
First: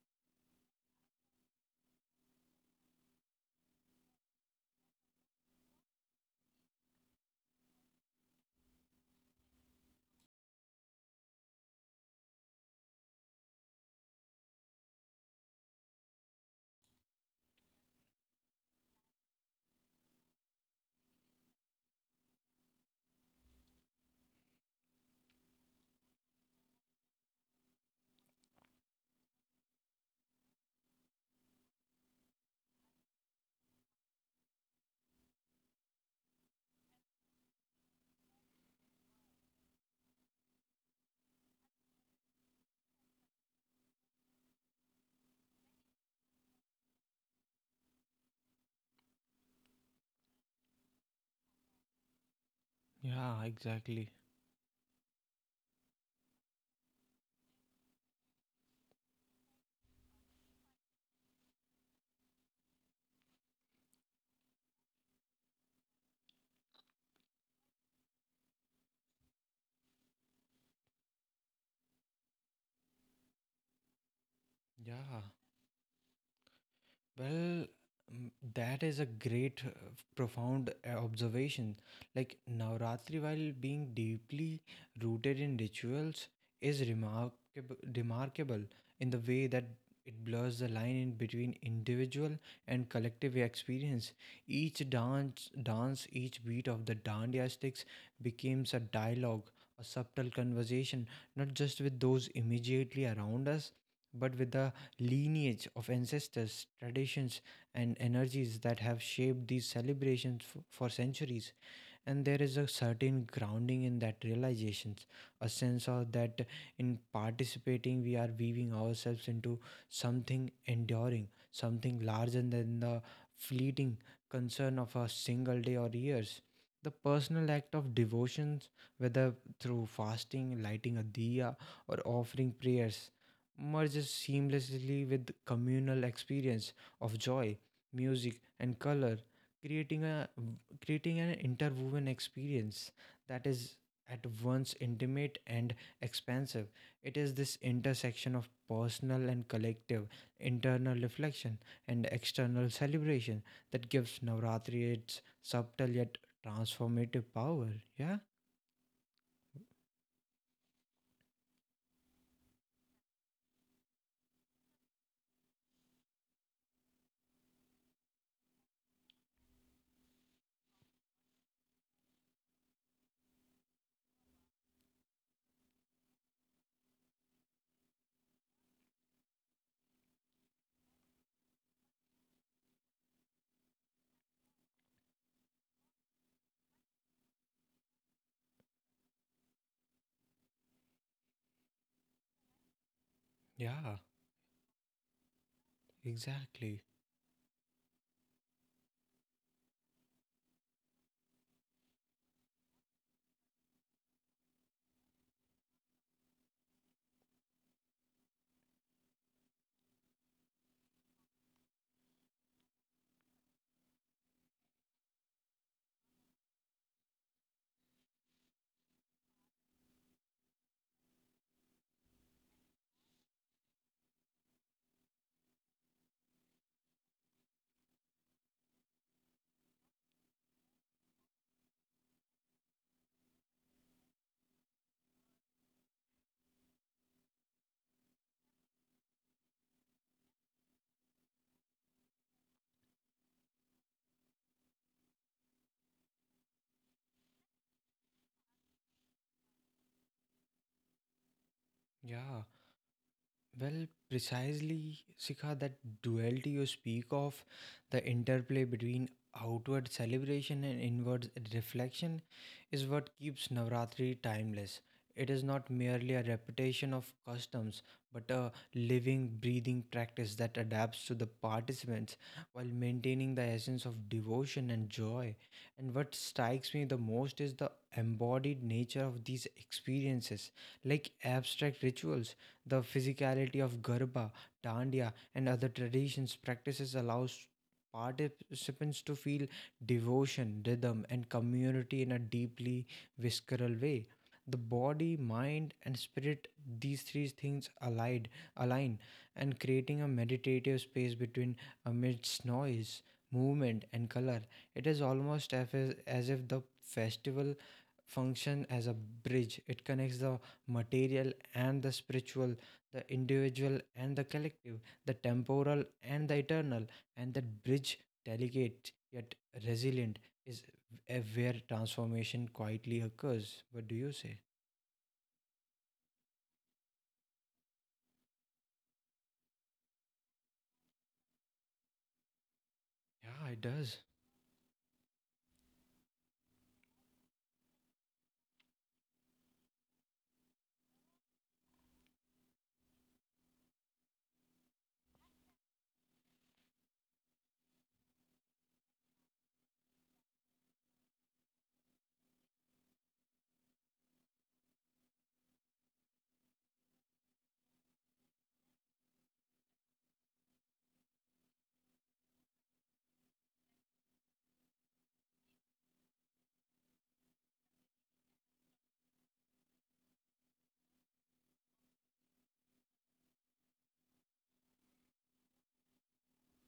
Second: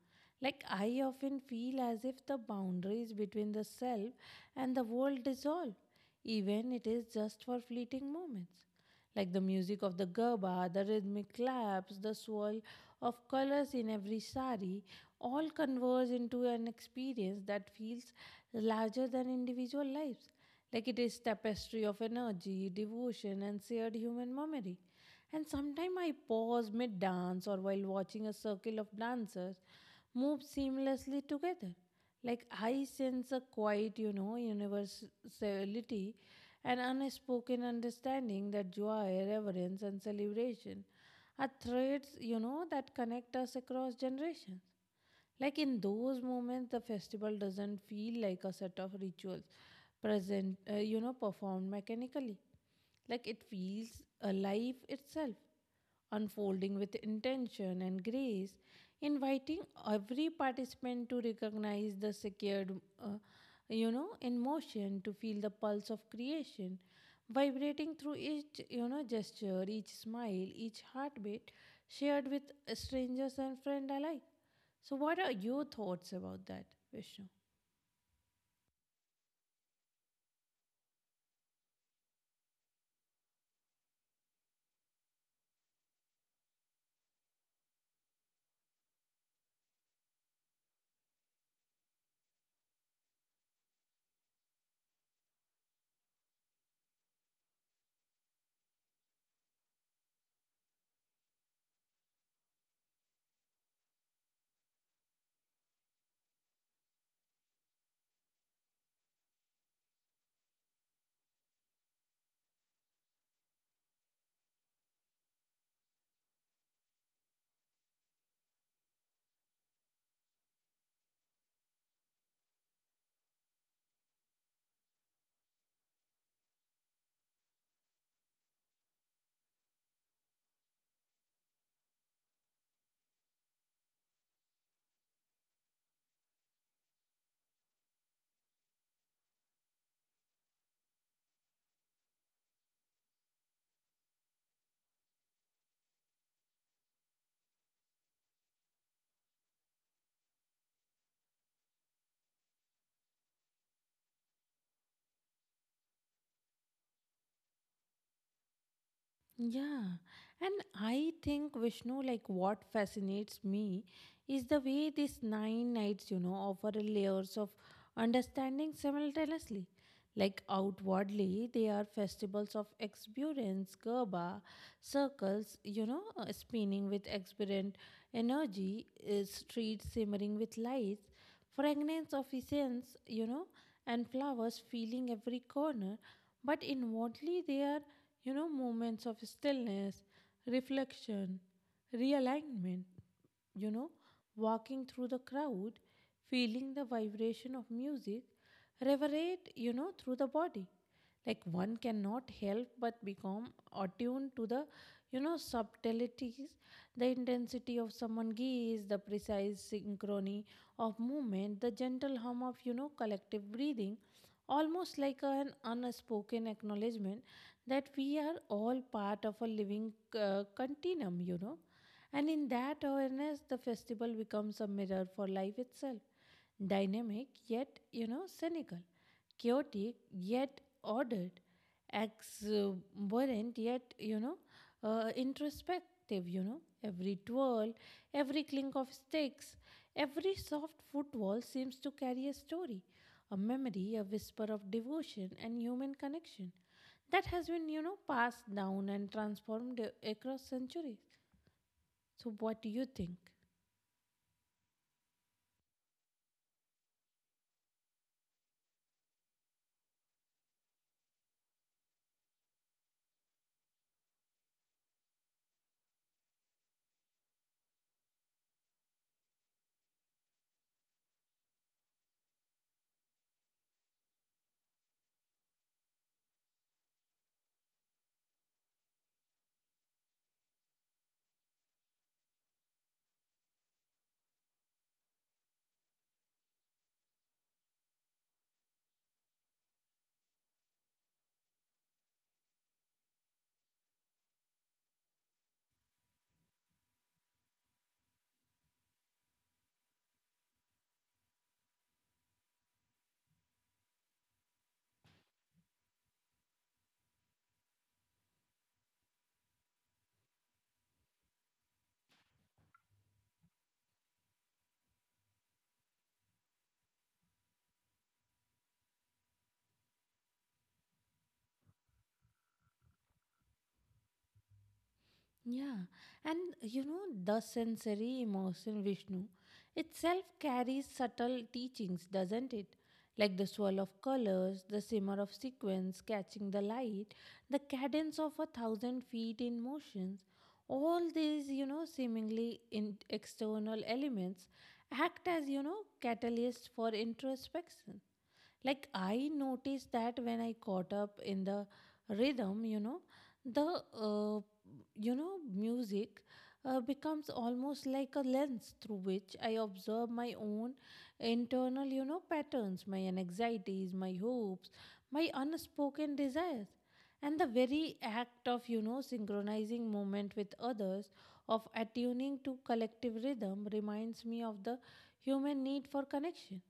Like I often feel as if the boundaries between the self and the world dissolve even it is just for fleeting moments. Like the music of the gerba, the rhythmic claps, the swirl of colors in every sari, all converge into an experience that feels larger than individual lives. Like it is tapestry of energy, devotion, and shared human memory. And sometimes I pause mid dance or while watching a circle of dancers move seamlessly together. Like I sense a quiet, universality and unspoken understanding that joy, reverence, and celebration are threads, that connect us across generations. Like in those moments, the festival doesn't feel like a set of rituals performed mechanically. Like it yeah, feels exactly. alive itself, unfolding with intention and grace, inviting every participant to recognize the secured, in motion, to feel the pulse of creation, vibrating through each, gesture, each smile, each heartbeat, shared with strangers and friends alike. So, what Yeah. are your thoughts about that, Vishnu? Well, that is a great, profound observation. Like Navratri, while being deeply rooted in rituals, is remarkable in the way that it blurs the line in between individual and collective experience. Each dance, each beat of the dandiya sticks becomes a dialogue, a subtle conversation, not just with those immediately around us, but with the lineage of ancestors, traditions, and energies that have shaped these celebrations for centuries. And there is a certain grounding in that realizations, a sense of that in participating we are weaving ourselves into something enduring, something larger than the fleeting concern of a single day or years. The personal act of devotions, whether through fasting, lighting a diya, or offering prayers, merges seamlessly with communal experience of joy, music, and color, creating a creating an interwoven experience that is at once intimate and expansive. It is this intersection of personal and collective, internal reflection and external celebration, that gives Navratri its subtle yet transformative power. Yeah, Yeah, and I think Vishnu, like what fascinates me is the way these nine nights, offer layers of understanding simultaneously. Like outwardly, they are festivals of exuberance, Gerba, circles, spinning with exuberant energy, streets simmering with lights, fragrance of essence, and flowers filling every corner. But inwardly, they are, moments of stillness, reflection, realignment, you know, yeah, walking through the crowd, feeling exactly. the vibration of music, reverberate, through the body, like one cannot help but become attuned to the, subtleties, the intensity of someone gaze, the precise synchrony of movement, the gentle hum of, collective breathing, almost like an unspoken acknowledgement that we are all part of a living continuum, and in that awareness, the festival becomes a mirror for life itself, dynamic yet, cynical, chaotic yet ordered, exuberant yet, introspective. Every twirl, every clink of sticks, every soft footfall seems to carry a story, a memory, a whisper of devotion and human connection that has been, passed down and transformed across centuries. So, Yeah. what do you think? Well, precisely, Sikha, that duality you speak of, the interplay between outward celebration and inward reflection, is what keeps Navratri timeless. It is not merely a repetition of customs, but a living, breathing practice that adapts to the participants while maintaining the essence of devotion and joy. And what strikes me the most is the embodied nature of these experiences, like abstract rituals, the physicality of Garba, Dandiya, and other traditions practices allows participants to feel devotion, rhythm, and community in a deeply visceral way. The body, mind, and spirit, these three things allied, align and creating a meditative space between amidst noise, movement, and color. It is almost as if the festival function as a bridge. It connects the material and the spiritual, the individual and the collective, the temporal and the eternal, and that bridge, delicate yet resilient, is where transformation quietly occurs. What do you say? Yeah, and you know, the sensory emotion Vishnu itself carries subtle teachings, doesn't it? Like the Yeah, it swirl of does. colors, the simmer of sequence catching the light, the cadence of a thousand feet in motions. All these, seemingly in external elements act as, catalysts for introspection. Like I noticed that when I caught up in the rhythm, the uh, music becomes almost like a lens through which I observe my own internal, patterns, my anxieties, my hopes, my unspoken desires, and the very act of, synchronizing movement with others, of attuning to collective rhythm, reminds me of the human need for connection,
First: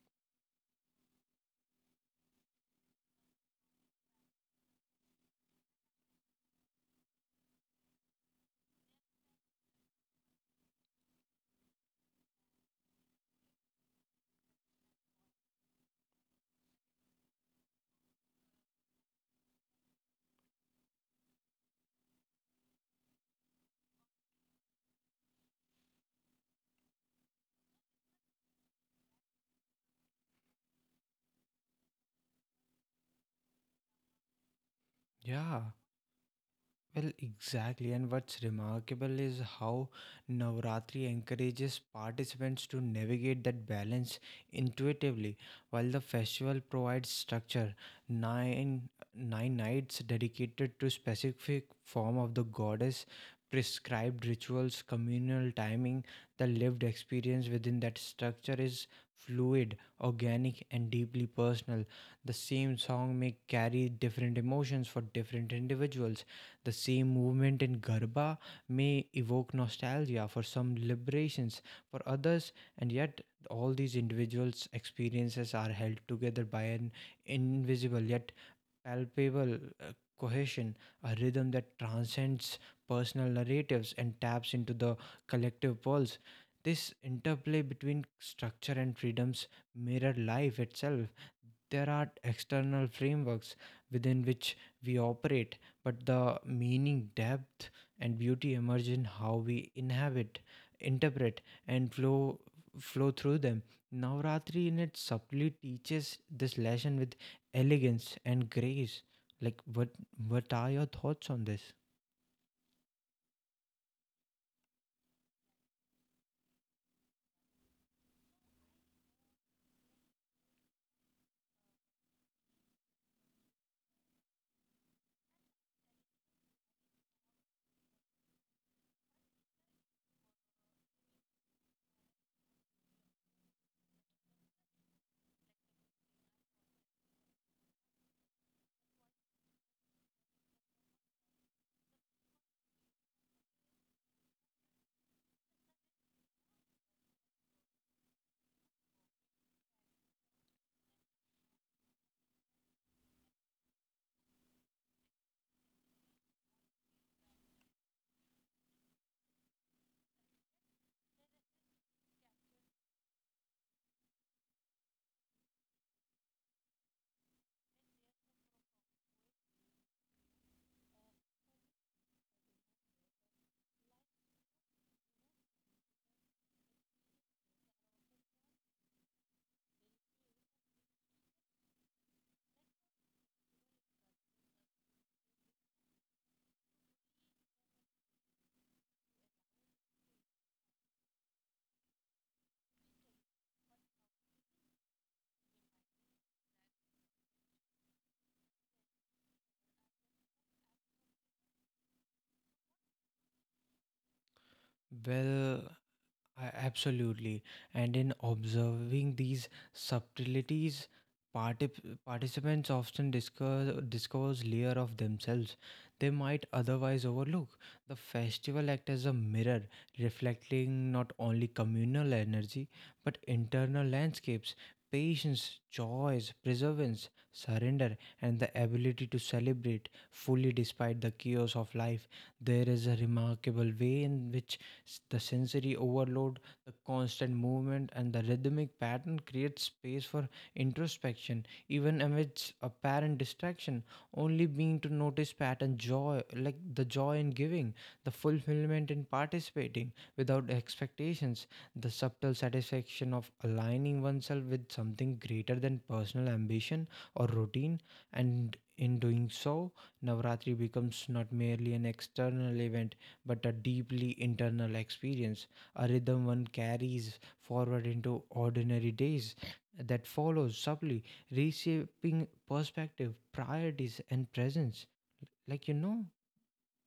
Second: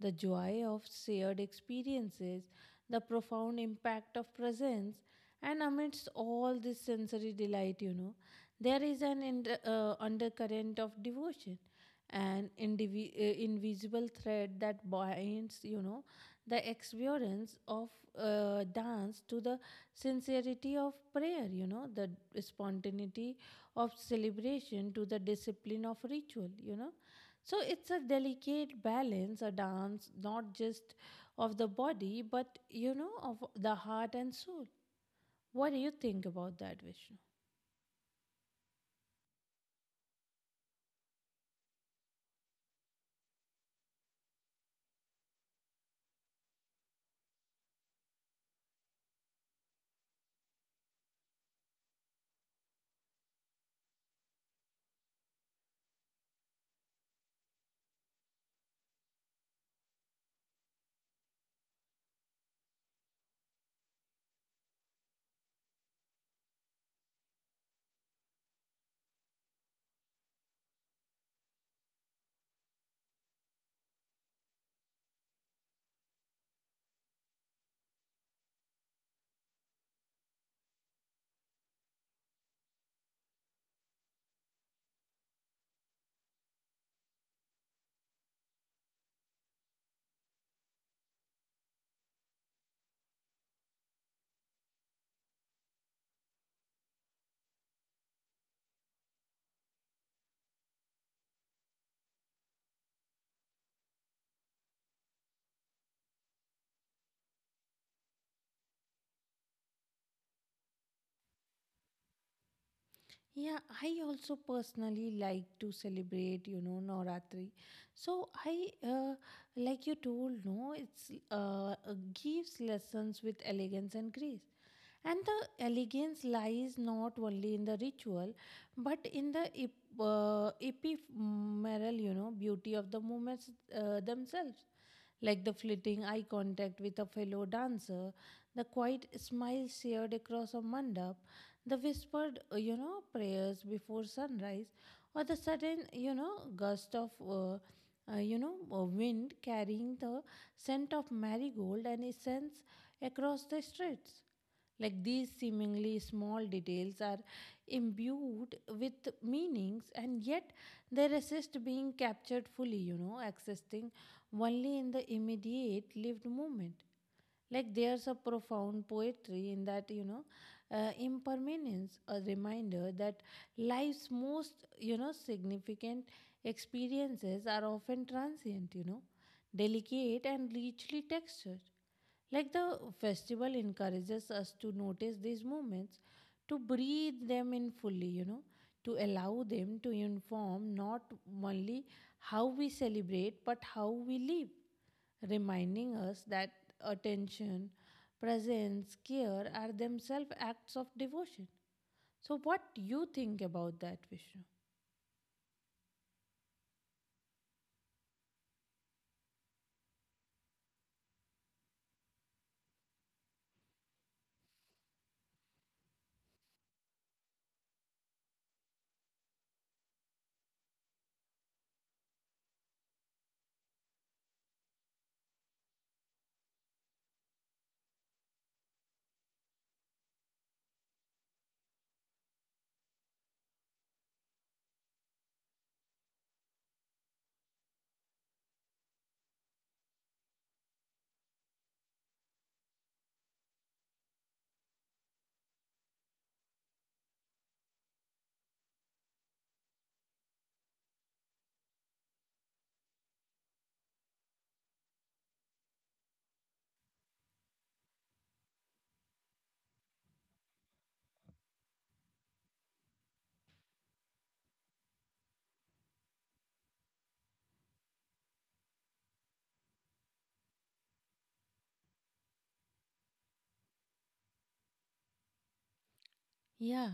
the joy of shared experiences, the profound impact of presence, and amidst all this sensory delight, there is an undercurrent of devotion, an invisible thread that binds, the experience of dance to the sincerity of prayer, the spontaneity of celebration to the discipline of ritual, so it's a delicate balance, a dance not just of the body, but of the heart and soul. What Yeah. do you think about that, Well, Vishnu? exactly. And what's remarkable is how Navratri encourages participants to navigate that balance intuitively, while the festival provides structure. Nine nights dedicated to specific form of the goddess, prescribed rituals, communal timing, the lived experience within that structure is fluid, organic, and deeply personal. The same song may carry different emotions for different individuals, the same movement in Garba may evoke nostalgia for some liberations, for others, and yet all these individuals' experiences are held together by an invisible yet palpable cohesion, a rhythm that transcends personal narratives and taps into the collective pulse. This interplay between structure and freedoms mirror life itself, there are external frameworks within which we operate, but the meaning, depth, and beauty emerge in how we inhabit, interpret, and flow through them. Navratri in it subtly teaches this lesson with elegance and grace. Like what are your thoughts on this? Yeah, I also personally like to celebrate, Navratri. So I, like you told, no, it's gives lessons with elegance and grace. And the elegance lies not only in the ritual, but in the ephemeral, beauty of the movements themselves, like the fleeting eye contact with a fellow dancer, the quiet smile shared across a mandap, the whispered, prayers before sunrise, or the sudden, you know, gust of, you know, wind carrying the scent of marigold and incense across the streets. Like these seemingly small details are imbued with meanings and yet they resist being captured fully, existing only in the immediate lived moment. Like there's a profound poetry in that, impermanence, a reminder that life's most, significant experiences are often transient, delicate and richly textured, like the festival encourages us to notice these moments, to breathe them in fully, to allow them to inform not only how we celebrate but how we live, reminding us that attention, presence, care are themselves acts of devotion. So, what do you think about that, Vishnu? Well, Absolutely. And in observing these subtleties, participants often discovers layer of themselves they might otherwise overlook. The festival acts as a mirror, reflecting not only communal energy but internal landscapes, patience, joys, perseverance, surrender, and the ability to celebrate fully despite the chaos of life. There is a remarkable way in which The sensory overload, the constant movement, and the rhythmic pattern create space for introspection, even amidst apparent distraction. Only being to notice pattern joy, like the joy in giving, the fulfillment in participating without expectations, the subtle satisfaction of aligning oneself with something greater than personal ambition or routine, and in doing so, Navratri becomes not merely an external event but a deeply internal experience, a rhythm one carries forward into ordinary days that follows subtly, reshaping perspective, priorities, and presence. Like, Yeah.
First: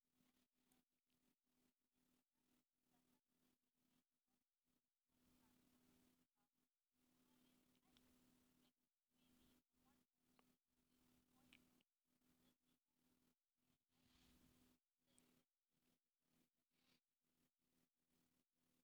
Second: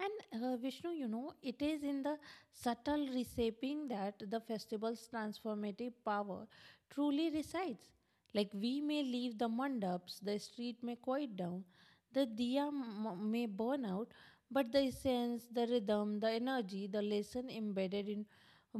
And Vishnu, you know, it is in the subtle reshaping that the festival's transformative power truly resides. Like we may leave the mandaps, the street may quiet down, the diya may burn out, but the essence, the rhythm, the energy, the lesson embedded in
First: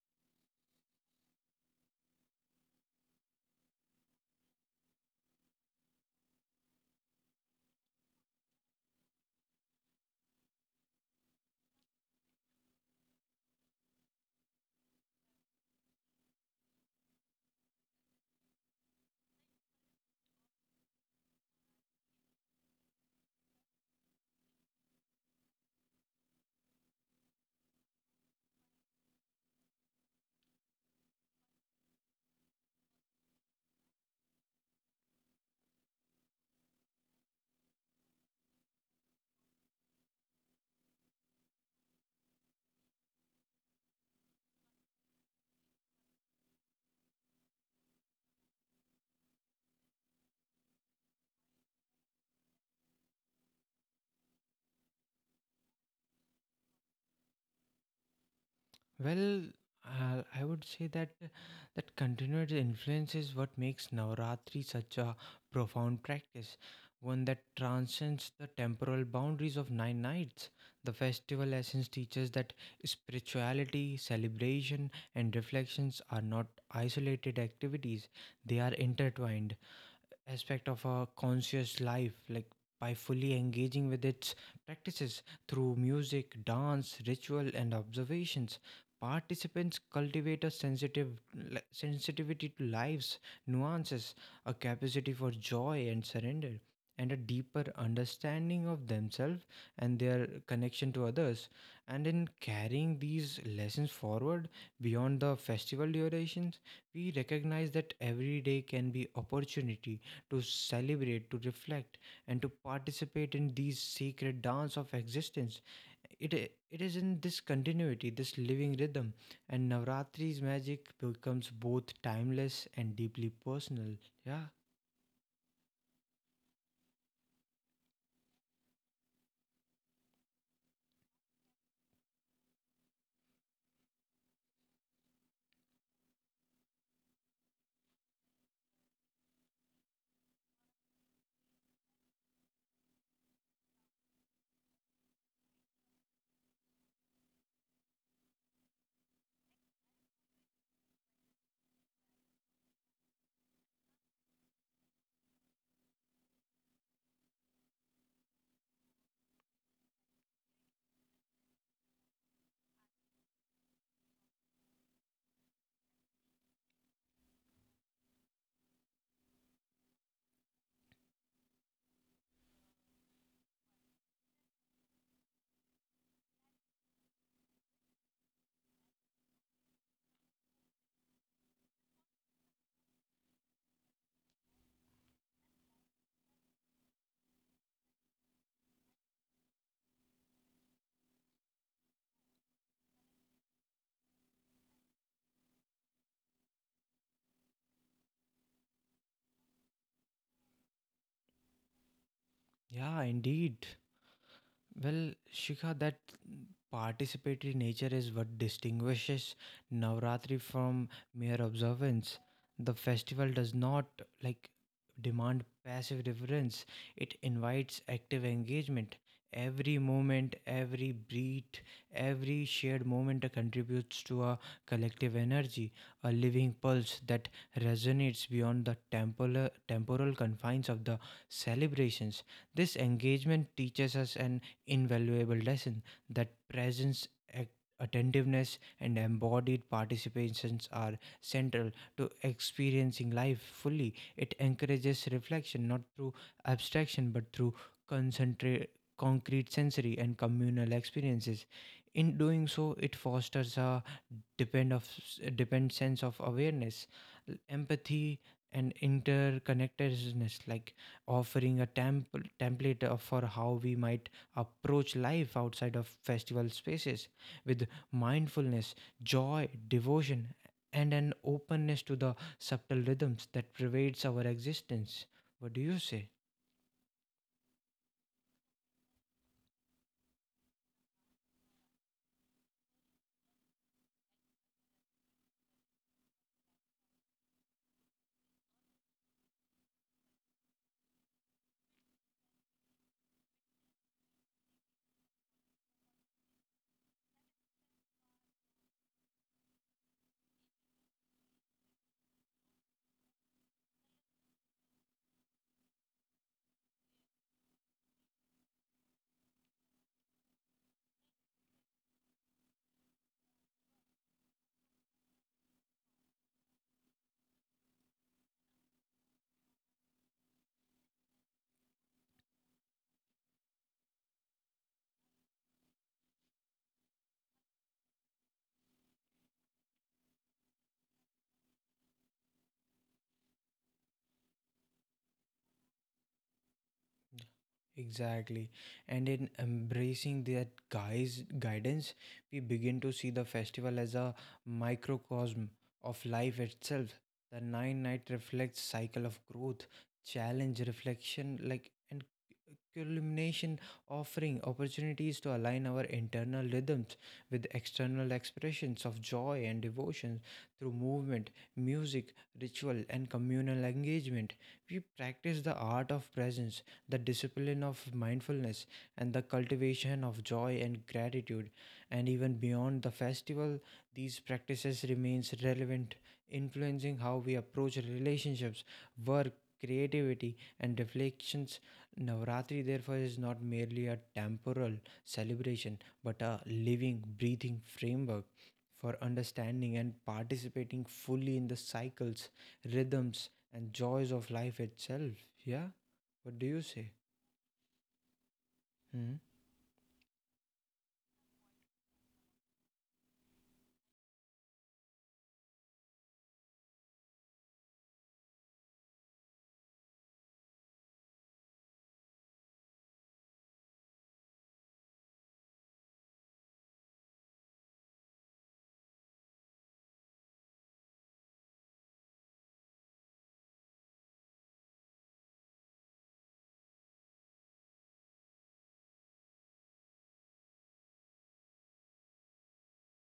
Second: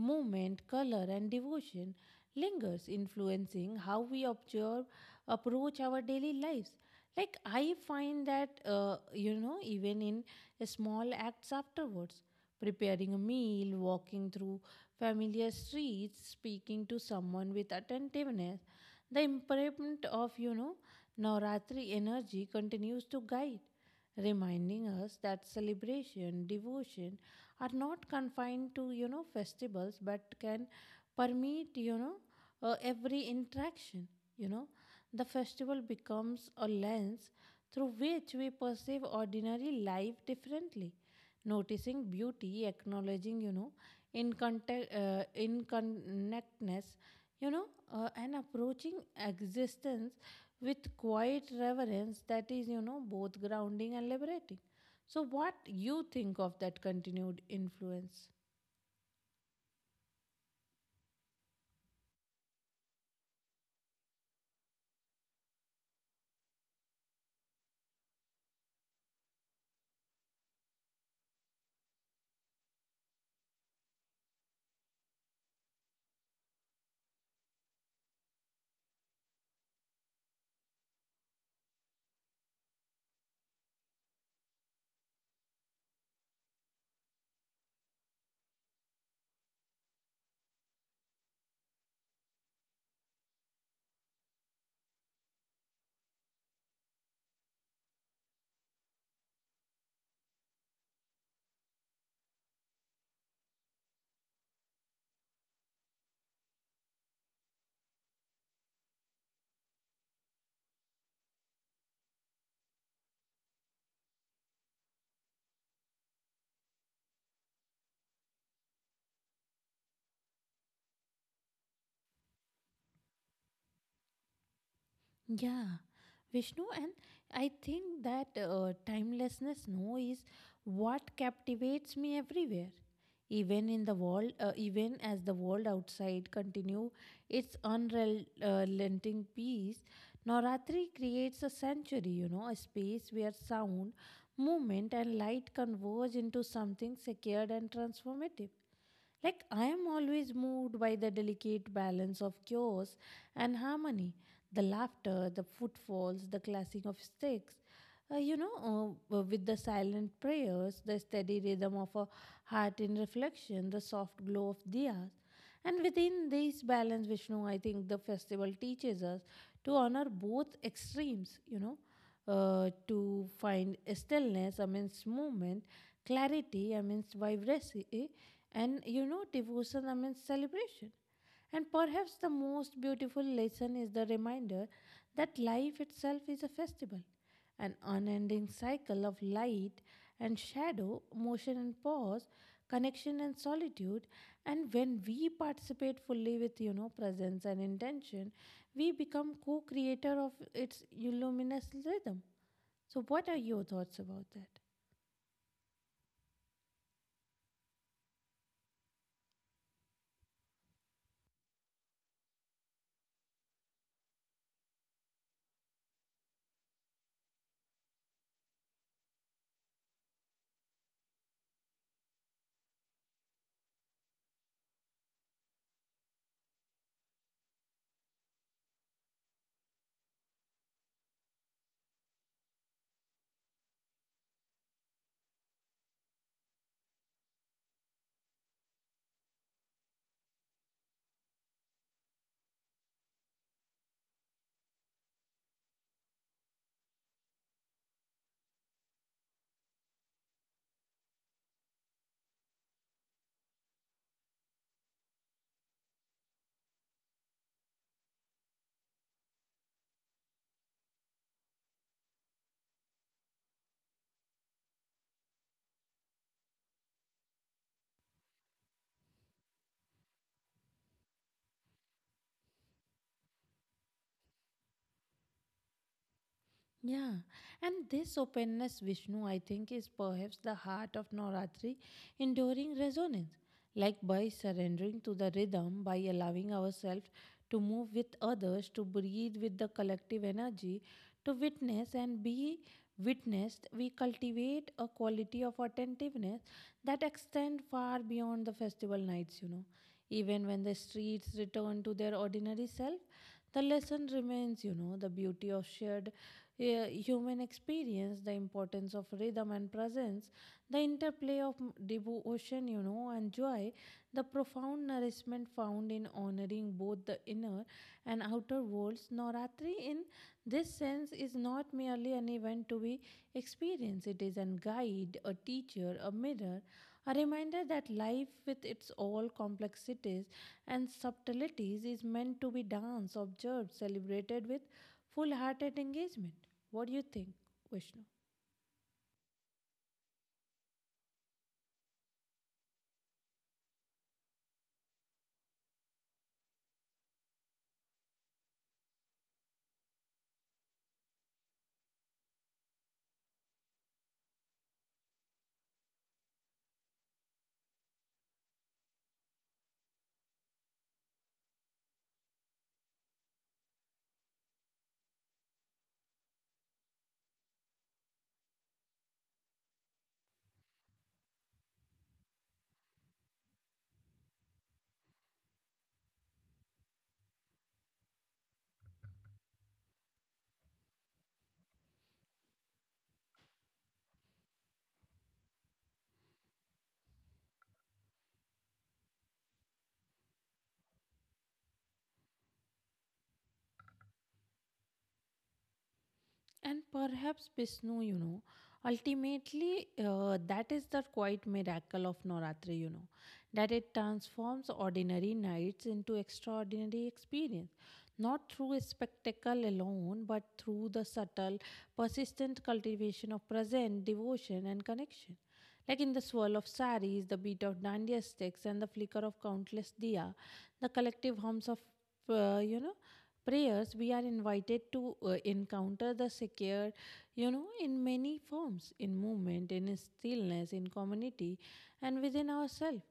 movement, color, and devotion lingers, influencing how we observe, approach our daily lives. Like, I find that, even in small acts afterwards, preparing a meal, walking through familiar streets, speaking to someone with attentiveness, the imprint of Navratri energy continues to guide, reminding us that celebration, devotion are not confined to festivals but can permeate every interaction, you know. The festival becomes a lens through which we perceive ordinary life differently, noticing beauty, acknowledging, in contact, in connectness, you know, and approaching existence with quiet reverence that is both grounding and liberating. So, what you think of that continued influence? Well, I would say that continued influence is what makes Navaratri such a profound practice, one that transcends the temporal boundaries of nine nights. The festival essence teaches that spirituality, celebration, and reflections are not isolated activities; they are intertwined aspect of a conscious life, like by fully engaging with its practices through music, dance, ritual, and observations. Participants cultivate a sensitive sensitivity to life's nuances, a capacity for joy and surrender, and a deeper understanding of themselves and their connection to others. And in carrying these lessons forward beyond the festival durations, we recognize that every day can be opportunity to celebrate, to reflect, and to participate in these sacred dance of existence. It, it is in this continuity, this living rhythm, and Navratri's magic becomes both timeless and deeply personal. Yeah, Yeah, Vishnu, and I think that timelessness, no, is what captivates me everywhere. Even in the even as the world outside continue its unrelenting peace, Navratri creates a sanctuary, you know, a space where sound, movement, and light converge into something secured and transformative. Like, I am always moved by the delicate balance of chaos and harmony, the laughter, the footfalls, the clashing of sticks, with the silent prayers, the steady rhythm of a heart in reflection, the soft glow of diyas. And within this balance, Vishnu, I think the festival teaches us to honor both extremes, to find stillness amidst movement, clarity amidst vibrancy, and devotion amidst celebration. And perhaps the most beautiful lesson is the reminder that life itself is a festival, an unending cycle of light and shadow, motion and pause, connection and solitude. And when we participate fully with presence and intention, we become co-creator of its luminous rhythm. So yeah, what are your indeed. thoughts about that? Well, Shikha, that participatory nature is what distinguishes Navratri from mere observance. The festival does not like demand passive reverence, it invites active engagement. Every moment, every breath, every shared moment contributes to a collective energy, a living pulse that resonates beyond the temporal confines of the celebrations. This engagement teaches us an invaluable lesson that presence, ac- attentiveness, and embodied participations are central to experiencing life fully. It encourages reflection not through abstraction but through concentrate concrete sensory and communal experiences. In doing so, it fosters a depend of depend sense of awareness, empathy, and interconnectedness, like offering a template for how we might approach life outside of festival spaces with mindfulness, joy, devotion, and an openness to the subtle rhythms that pervades our existence. What do you say? Yeah, and this openness, Vishnu, I think, is perhaps the heart of Navratri, enduring resonance. Like by surrendering to the rhythm, by allowing ourselves to move with others, to breathe with the collective energy, to witness and be witnessed, we cultivate a quality of attentiveness that extends far beyond the festival nights, you know. Even when the streets return to their ordinary self, the lesson remains, you know, the beauty of shared human experience, the importance of rhythm and presence, the interplay of devotion, you know, and joy, the profound nourishment found in honoring both the inner and outer worlds. Navratri, in this sense, is not merely an event to be experienced, it is a guide, a teacher, a mirror, a reminder that life, with its all complexities and subtleties, is meant to be danced, observed, celebrated with full hearted engagement. What do you think, Vishnu? Exactly. And in embracing that guy's guidance, we begin to see the festival as a microcosm of life itself. The nine night reflects cycle of growth, challenge, reflection, like and culmination, offering opportunities to align our internal rhythms with external expressions of joy and devotion through movement, music, ritual, and communal engagement. We practice the art of presence, the discipline of mindfulness, and the cultivation of joy and gratitude. And even beyond the festival, these practices remains relevant, influencing how we approach relationships, work, creativity, and reflections. Navratri therefore is not merely a temporal celebration but a living, breathing framework for understanding and participating fully in the cycles, rhythms, and joys of life itself. Yeah, what do you And say? perhaps Vishnu, you know, Hmm. ultimately that is the quiet miracle of Navratri, you know, that it transforms ordinary nights into extraordinary experience, not through a spectacle alone, but through the subtle, persistent cultivation of present devotion and connection. Like in the swirl of saris, the beat of dandiya sticks, and the flicker of countless diya, the collective hums of, uh, you know, prayers, we are invited to encounter the secure, you know, in many forms, in movement, in stillness, in community, and within ourselves.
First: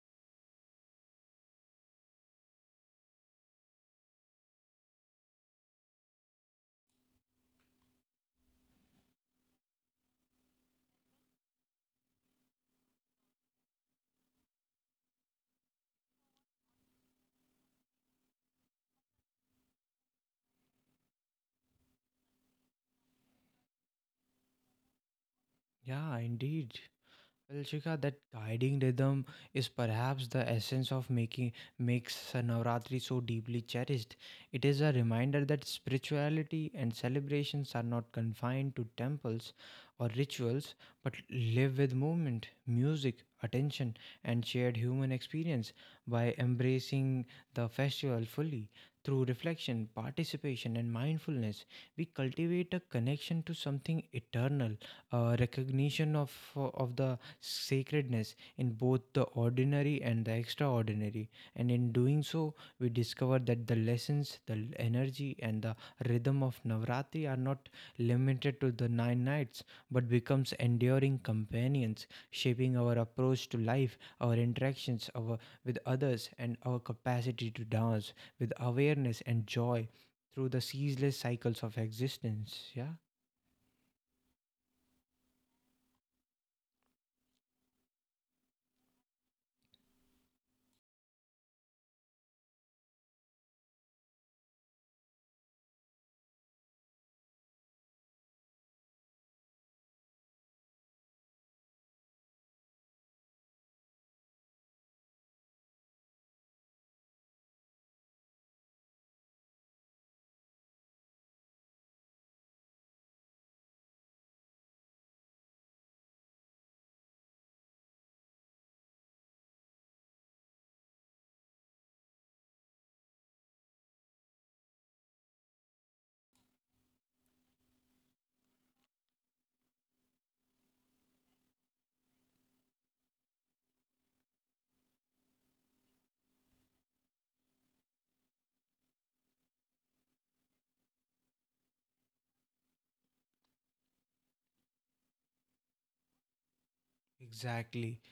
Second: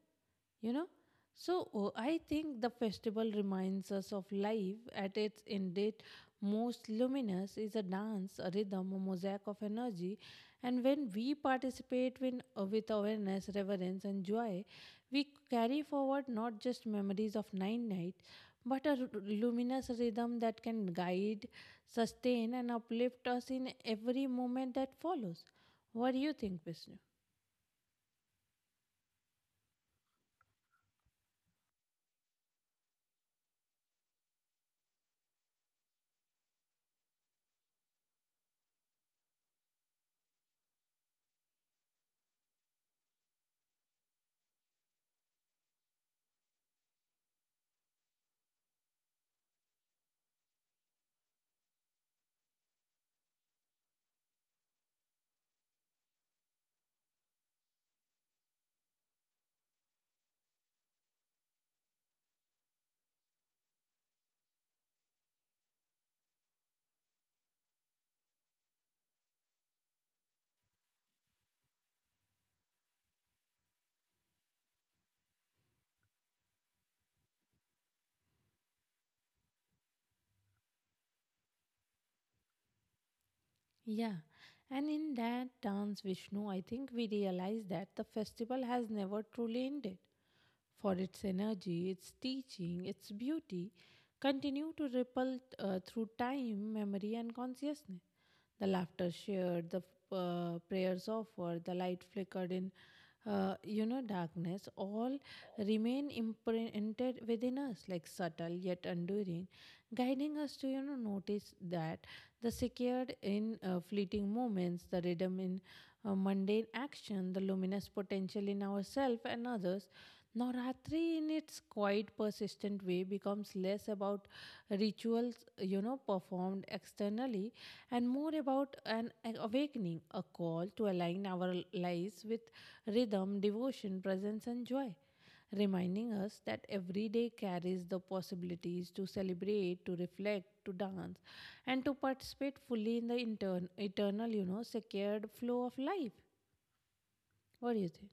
You know, so I think the festival reminds us of life at its indeed most luminous is a dance, a rhythm, a mosaic of energy. And when we participate with awareness, reverence, and joy, we carry forward not just memories of nine nights but a luminous rhythm that can guide, sustain, and uplift us in every moment that follows. What do Yeah, you think, indeed. Vishnu? Well, Shikha, that guiding rhythm is perhaps the essence of making makes Navratri so deeply cherished. It is a reminder that spirituality and celebrations are not confined to temples or rituals, but live with movement, music, attention, and shared human experience. By embracing the festival fully through reflection, participation, and mindfulness, we cultivate a connection to something eternal, a recognition of the sacredness in both the ordinary and the extraordinary. And in doing so, we discover that the lessons, the energy, and the rhythm of Navratri are not limited to the nine nights but becomes enduring companions, shaping our approach to life, our interactions our, with others, and our capacity to dance with awareness and joy through the ceaseless cycles of existence. Yeah, Yeah, and in that dance, Vishnu, I think we realize that the festival has never truly ended, for its energy, its teaching, its beauty, continue to ripple through time, memory, and consciousness. The laughter shared, the prayers offered, the light flickered in, darkness, all remain imprinted within us, like subtle yet enduring, guiding us to, you know, notice that the secured in fleeting moments, the rhythm in mundane action, the luminous potential in ourselves and others. Navratri, in its quite persistent way, becomes less about rituals, you know, performed externally and more about an awakening, a call to align our lives with rhythm, devotion, presence, and joy, reminding us that every day carries the possibilities to celebrate, to reflect, to dance, and to participate fully in the eternal, you know, secured flow of life. What do you exactly. think?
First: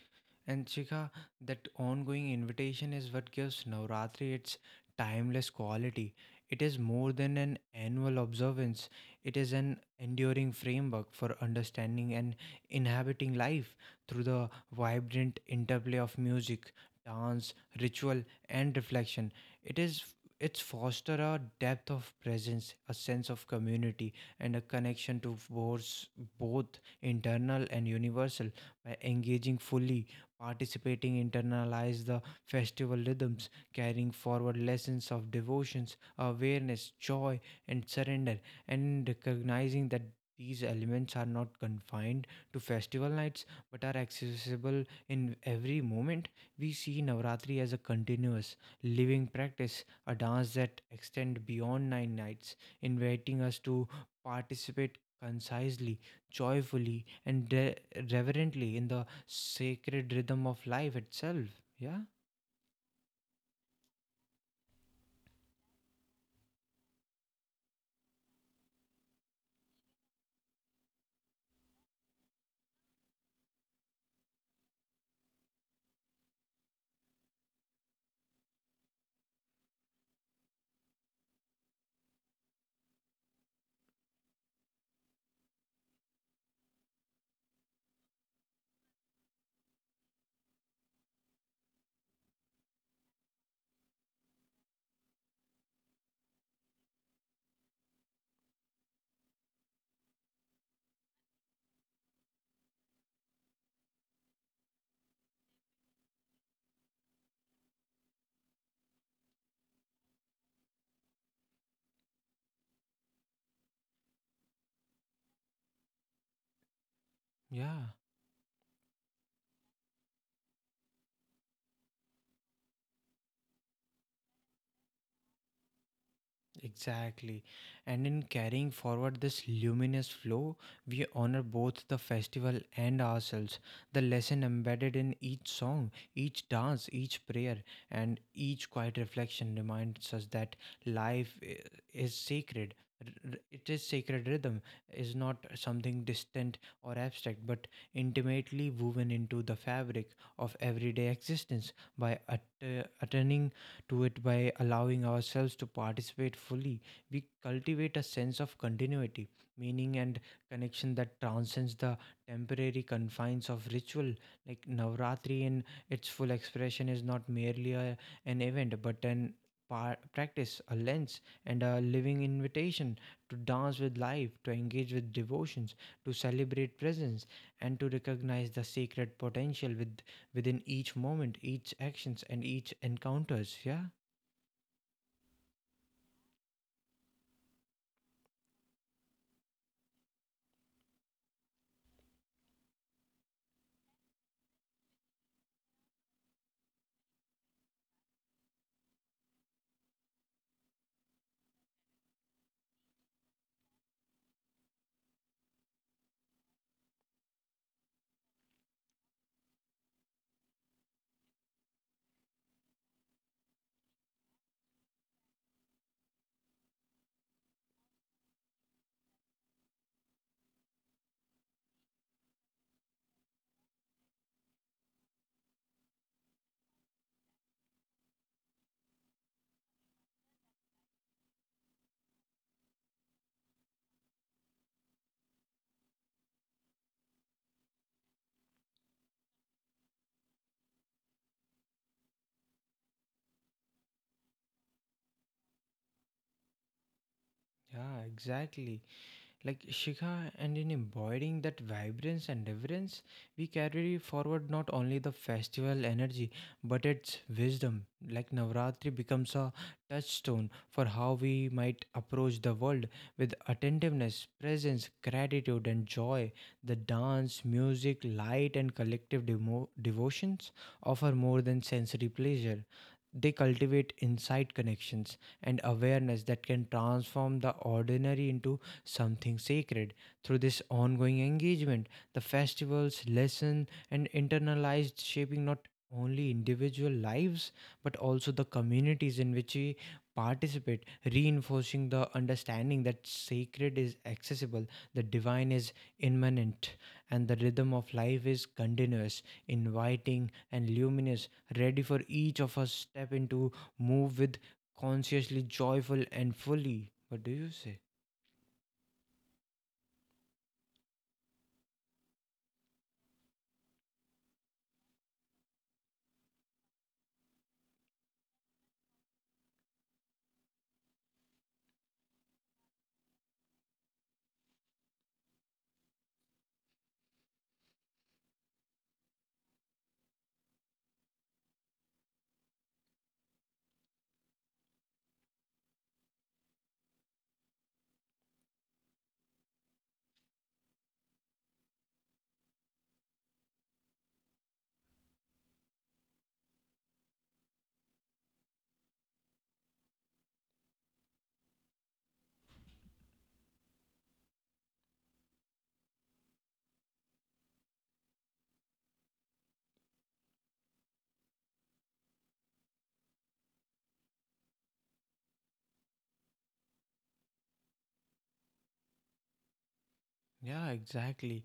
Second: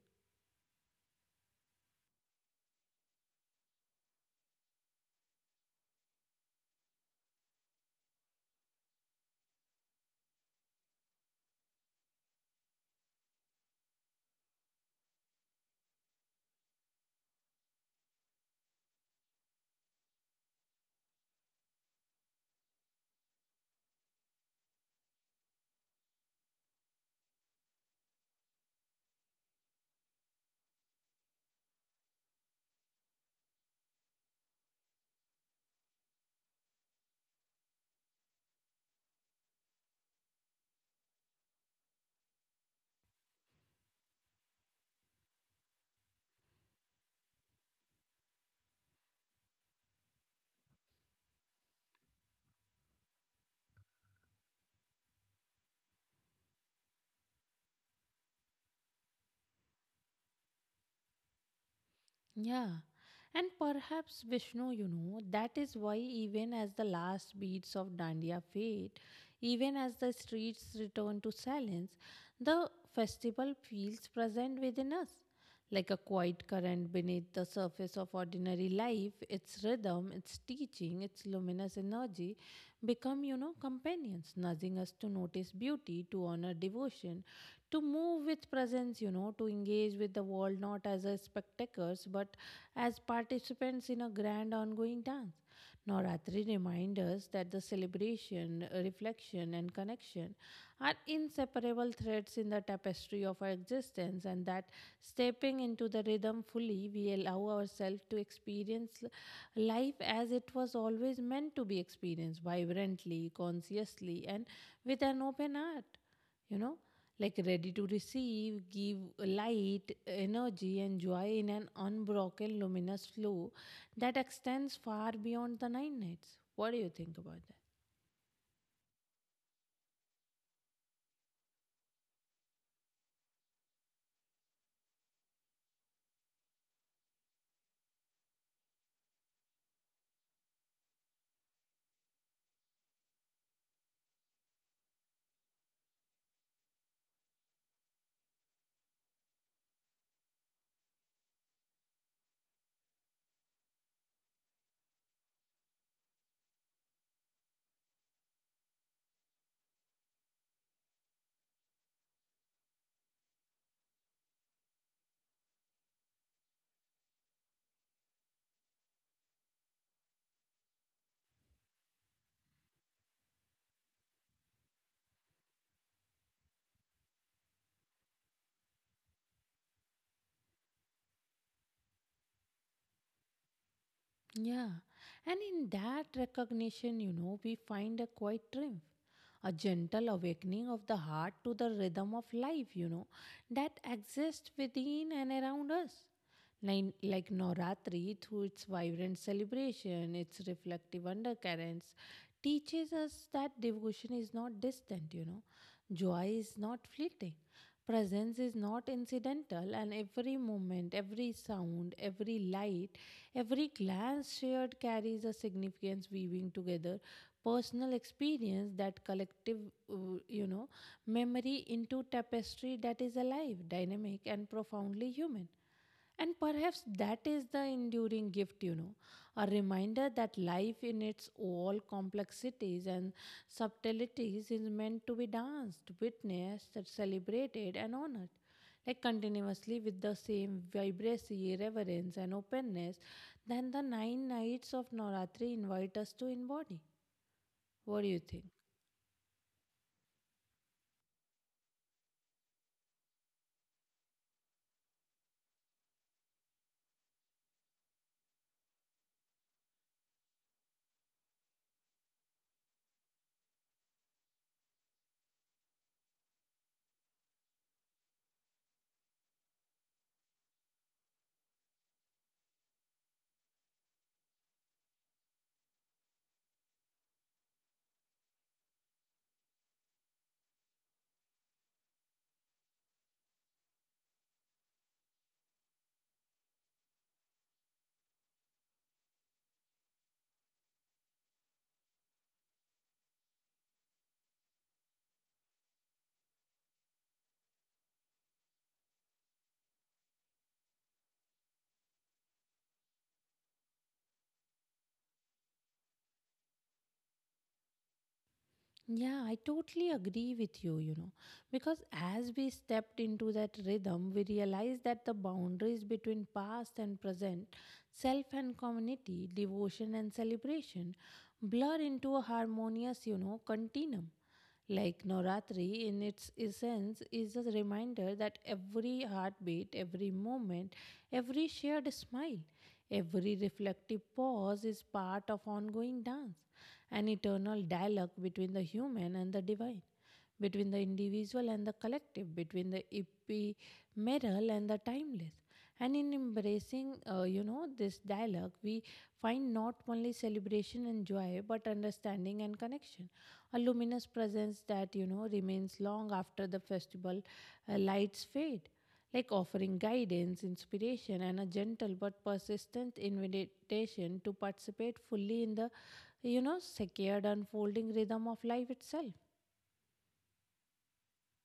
And Chika, that ongoing invitation is what gives Navratri its timeless quality. It is more than an annual observance, it is an enduring framework for understanding and inhabiting life through the vibrant interplay of music, dance, ritual, and reflection. It is it's foster a depth of presence, a sense of community, and a connection to both internal and universal by engaging fully participating internalize the festival rhythms, carrying forward lessons of devotions, awareness, joy, and surrender, and recognizing that these elements are not confined to festival nights but are accessible in every moment. We see Navratri as a continuous, living practice, a dance that extends beyond nine nights, inviting us to participate concisely, joyfully, and reverently in the sacred rhythm of life itself. Yeah, Yeah, and perhaps Vishnu, you know, that is why even as the last beats of Dandiya fade, even as the streets return to silence, the festival feels present within us. Like a quiet current beneath the surface of ordinary life, its rhythm, its teaching, its luminous energy become, you know, companions, nudging us to notice beauty, to honor devotion, to move with presence, you know, to engage with the world not as a spectators but as participants in a grand ongoing dance. Navratri reminds us that the celebration, reflection, and connection are inseparable threads in the tapestry of our existence, and that stepping into the rhythm fully, we allow ourselves to experience life as it was always meant to be experienced vibrantly, consciously, and with an open heart, you know, like ready to yeah. receive, give light, energy, and joy in an unbroken luminous flow that extends far beyond the nine nights. What do you think about Exactly. that? And in carrying forward this luminous flow, we honor both the festival and ourselves. The lesson embedded in each song, each dance, each prayer, and each quiet reflection reminds us that life is sacred. It is sacred rhythm, is not something distant or abstract, but intimately woven into the fabric of everyday existence by uttering to it by allowing ourselves to participate fully. We cultivate a sense of continuity, meaning, and connection that transcends the temporary confines of ritual. Like Navratri, in its full expression, is not merely an event but an practice, a lens, and a living invitation to dance with life, to engage with devotions, to celebrate presence, and to recognize the sacred potential with within each moment, each actions, and each encounters. Yeah, Yeah, and in that recognition, you know, we find a quiet triumph, a gentle awakening of the heart to the rhythm of life, you know, that exists within and around us. Like Noratri, through its vibrant celebration, its reflective undercurrents, teaches us that devotion is not distant, you know. Joy is not fleeting. Presence is not incidental, and every moment, every sound, every light, every glance shared carries a significance, weaving together personal experience that collective, uh, you know, memory into tapestry that is alive, dynamic, and profoundly human. And perhaps that is the enduring gift, you know, a reminder that life in its all complexities and subtleties is meant to be danced, witnessed, and celebrated, and honored. Like continuously with the same vibrancy, reverence, and openness, then the nine nights of Navratri invite us to embody. yeah, What do you think? exactly. Like Shikha, and in embodying that vibrance and reverence, we carry forward not only the festival energy but its wisdom. Like Navratri becomes a touchstone for how we might approach the world with attentiveness, presence, gratitude, and joy. The dance, music, light, and collective devotions offer more than sensory pleasure. They cultivate insight connections and awareness that can transform the ordinary into something sacred. Through this ongoing engagement, the festivals lesson and internalized shaping not only individual lives but also the communities in which we participate, reinforcing the understanding that sacred is accessible, the divine is immanent, and the rhythm of life is continuous, inviting, and luminous, ready for each of us step into move with consciously joyful and fully. What do you say? Yeah, I totally agree with you, you know, because as we stepped into that rhythm, we realized that the boundaries between past and present, self and community, devotion and celebration blur into a harmonious, you know, continuum. Like Navratri, in its essence, is a reminder that every heartbeat, every moment, every shared smile, every reflective pause is part of ongoing dance, an eternal dialogue between the human and the divine, between the individual and the collective, between the ephemeral and the timeless. And in embracing this dialogue, we find not only celebration and joy, but understanding and connection. A luminous presence that, you know, remains long after the festival lights fade, like offering guidance, inspiration, and a gentle but persistent invitation to participate fully in the secured unfolding rhythm of life itself. Yeah, exactly.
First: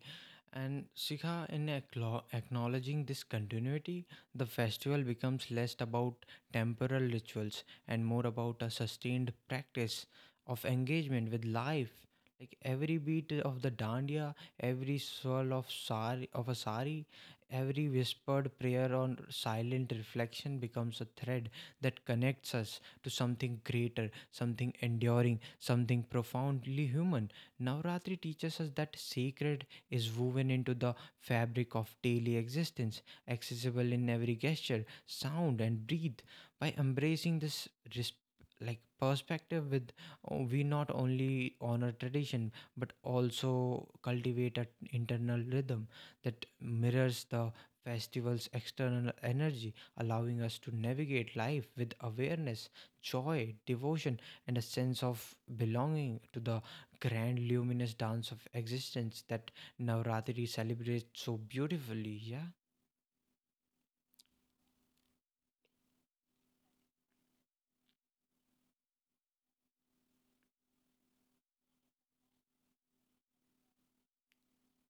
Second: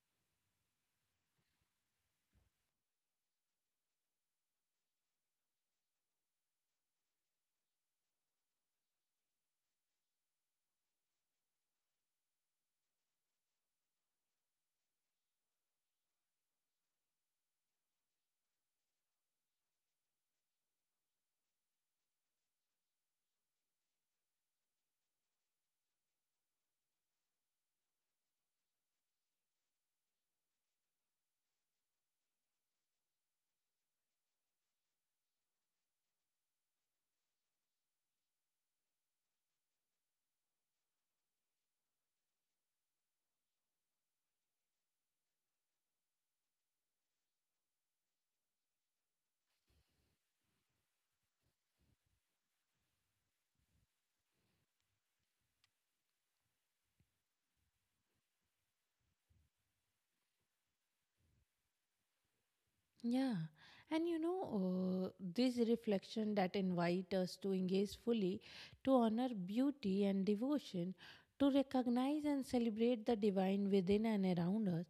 And Sikha in acknowledging this continuity, the festival becomes less about temporal rituals and more about a sustained practice of engagement with life. Like every beat of the dandiya, every swirl of sari of a sari, every whispered prayer or silent reflection becomes a thread that connects us to something greater, something enduring, something profoundly human. Navratri teaches us that sacred is woven into the fabric of daily existence, accessible in every gesture, sound, and breathe. By embracing this res- like perspective with oh, we not only honor tradition but also cultivate an internal rhythm that mirrors the festival's external energy allowing us to navigate life with awareness joy devotion and a sense of belonging to the grand luminous dance of existence that Navratri celebrates so beautifully. Yeah. Yeah, and you know, this reflection that invite us to engage fully, to honor beauty and devotion, to recognize and celebrate the divine within and around us.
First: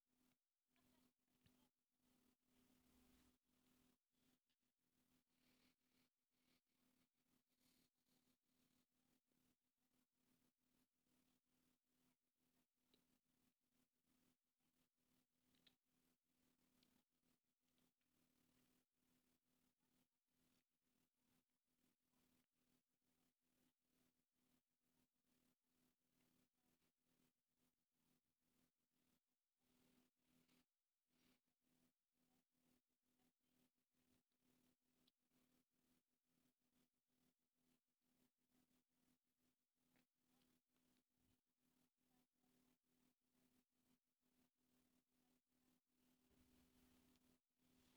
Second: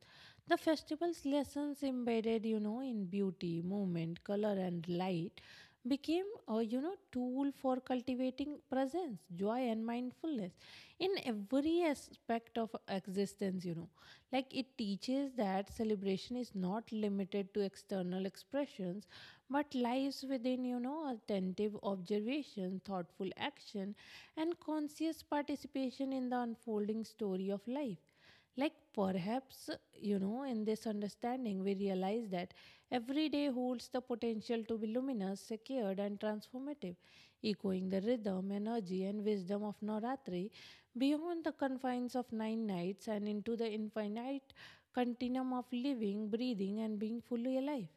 The festival's lessons embedded, you know, in beauty, movement, color, and light became a, you know, tool for cultivating presence, joy, and mindfulness in every aspect of existence, you know. Like it teaches that celebration is not limited to external expressions but lies within, you know, attentive observation, thoughtful action, and conscious participation in the unfolding story of life. Like, perhaps, you know, in this understanding, we realize that every day holds the potential to be luminous, secured, and transformative, echoing the rhythm, energy, and wisdom of Navratri beyond the confines of nine nights and into the infinite continuum of living, breathing, and being fully alive.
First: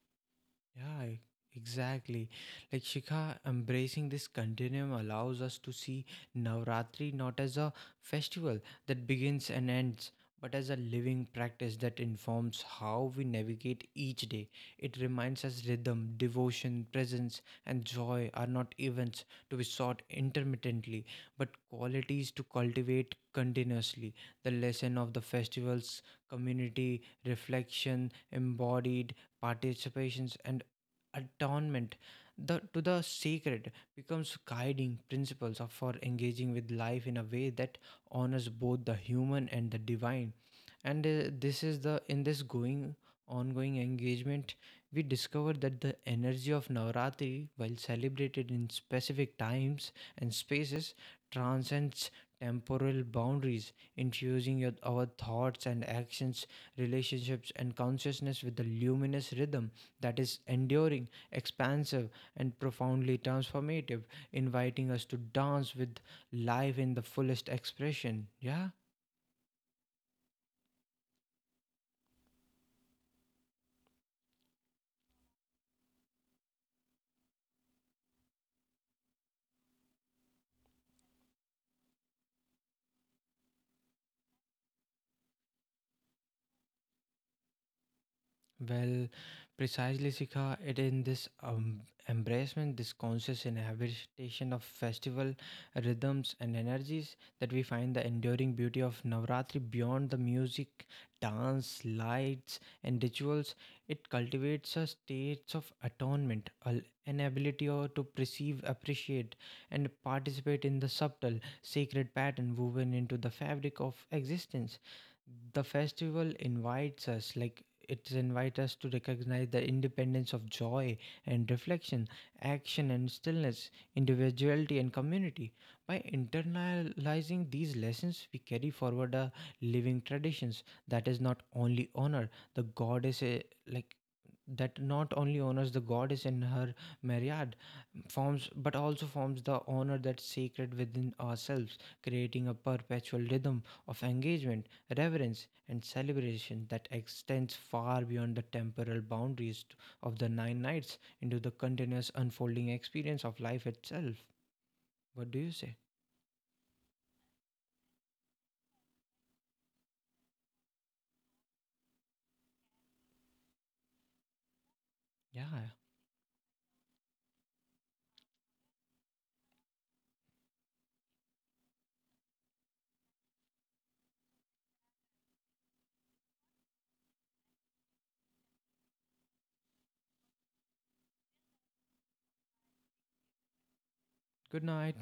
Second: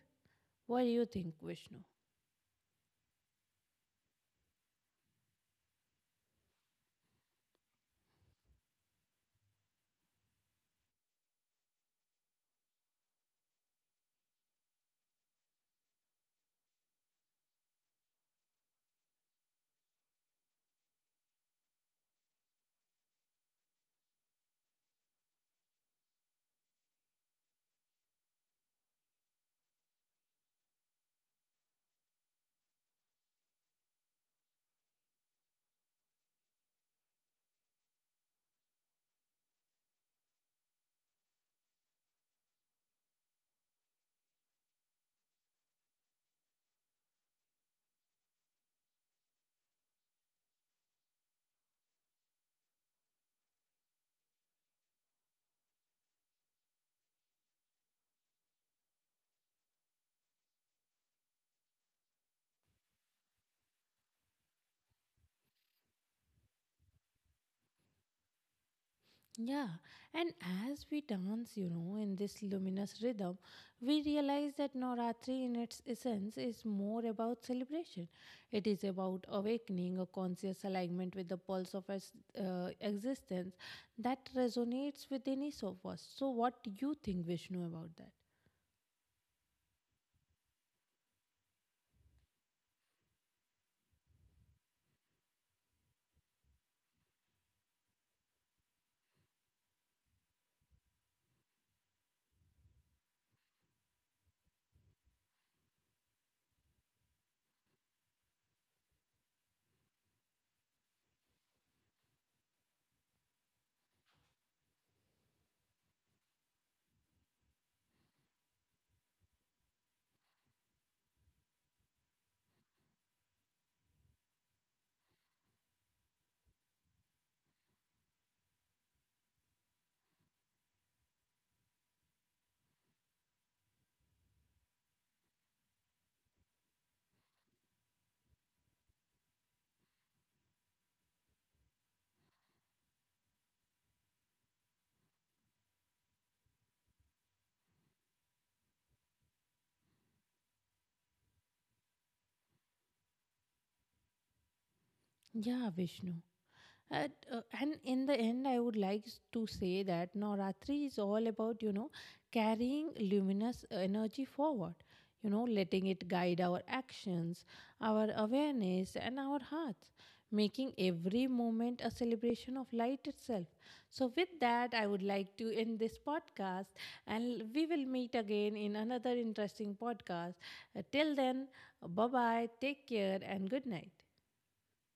What do you Yeah, think, Vishnu? exactly. Like Shikha, embracing this continuum allows us to see Navratri not as a festival that begins and ends, but as a living practice that informs how we navigate each day. It reminds us rhythm, devotion, presence, and joy are not events to be sought intermittently, but qualities to cultivate continuously. The lesson of the festival's community, reflection, embodied participations and atonement the, to the sacred becomes guiding principles for engaging with life in a way that honors both the human and the divine. And this is the in this going ongoing engagement we discover that the energy of navratri while celebrated in specific times and spaces transcends temporal boundaries infusing our thoughts and actions relationships and consciousness with the luminous rhythm that is enduring, expansive, and profoundly transformative, inviting us to dance with life in the fullest expression. Yeah. Yeah, and as we dance, you know, in this luminous rhythm, we realize that Navratri, in its essence, is more about celebration. It is about awakening a conscious alignment with the pulse of existence that resonates within each of us. So, what do you think, Vishnu, about that? Well, precisely, Sika, it in this embracement, this conscious inhabitation of festival rhythms and energies that we find the enduring beauty of Navratri beyond the music, dance, lights, and rituals. It cultivates a state of atonement, an ability or to perceive, appreciate, and participate in the subtle, sacred pattern woven into the fabric of existence. The festival invites us, like it invites us to recognize the independence of joy and reflection, action and stillness, individuality and community. By internalizing these lessons we carry forward a living traditions that is not only honor the goddess like that not only honors the goddess in her myriad forms but also forms the honor that's sacred within ourselves creating a perpetual rhythm of engagement reverence and celebration that extends far beyond the temporal boundaries of the nine nights into the continuous unfolding experience of life itself. What do you Yeah, say? Vishnu. And in the end, I would like to say that Navratri is all about, you know, carrying luminous energy forward, you know, Yeah. letting it guide our actions, our awareness, and our hearts, making every moment a celebration of light itself. So, with that, I would like to end this podcast and we will meet again in another interesting podcast. Till then, bye bye, take care, and good night. Good night.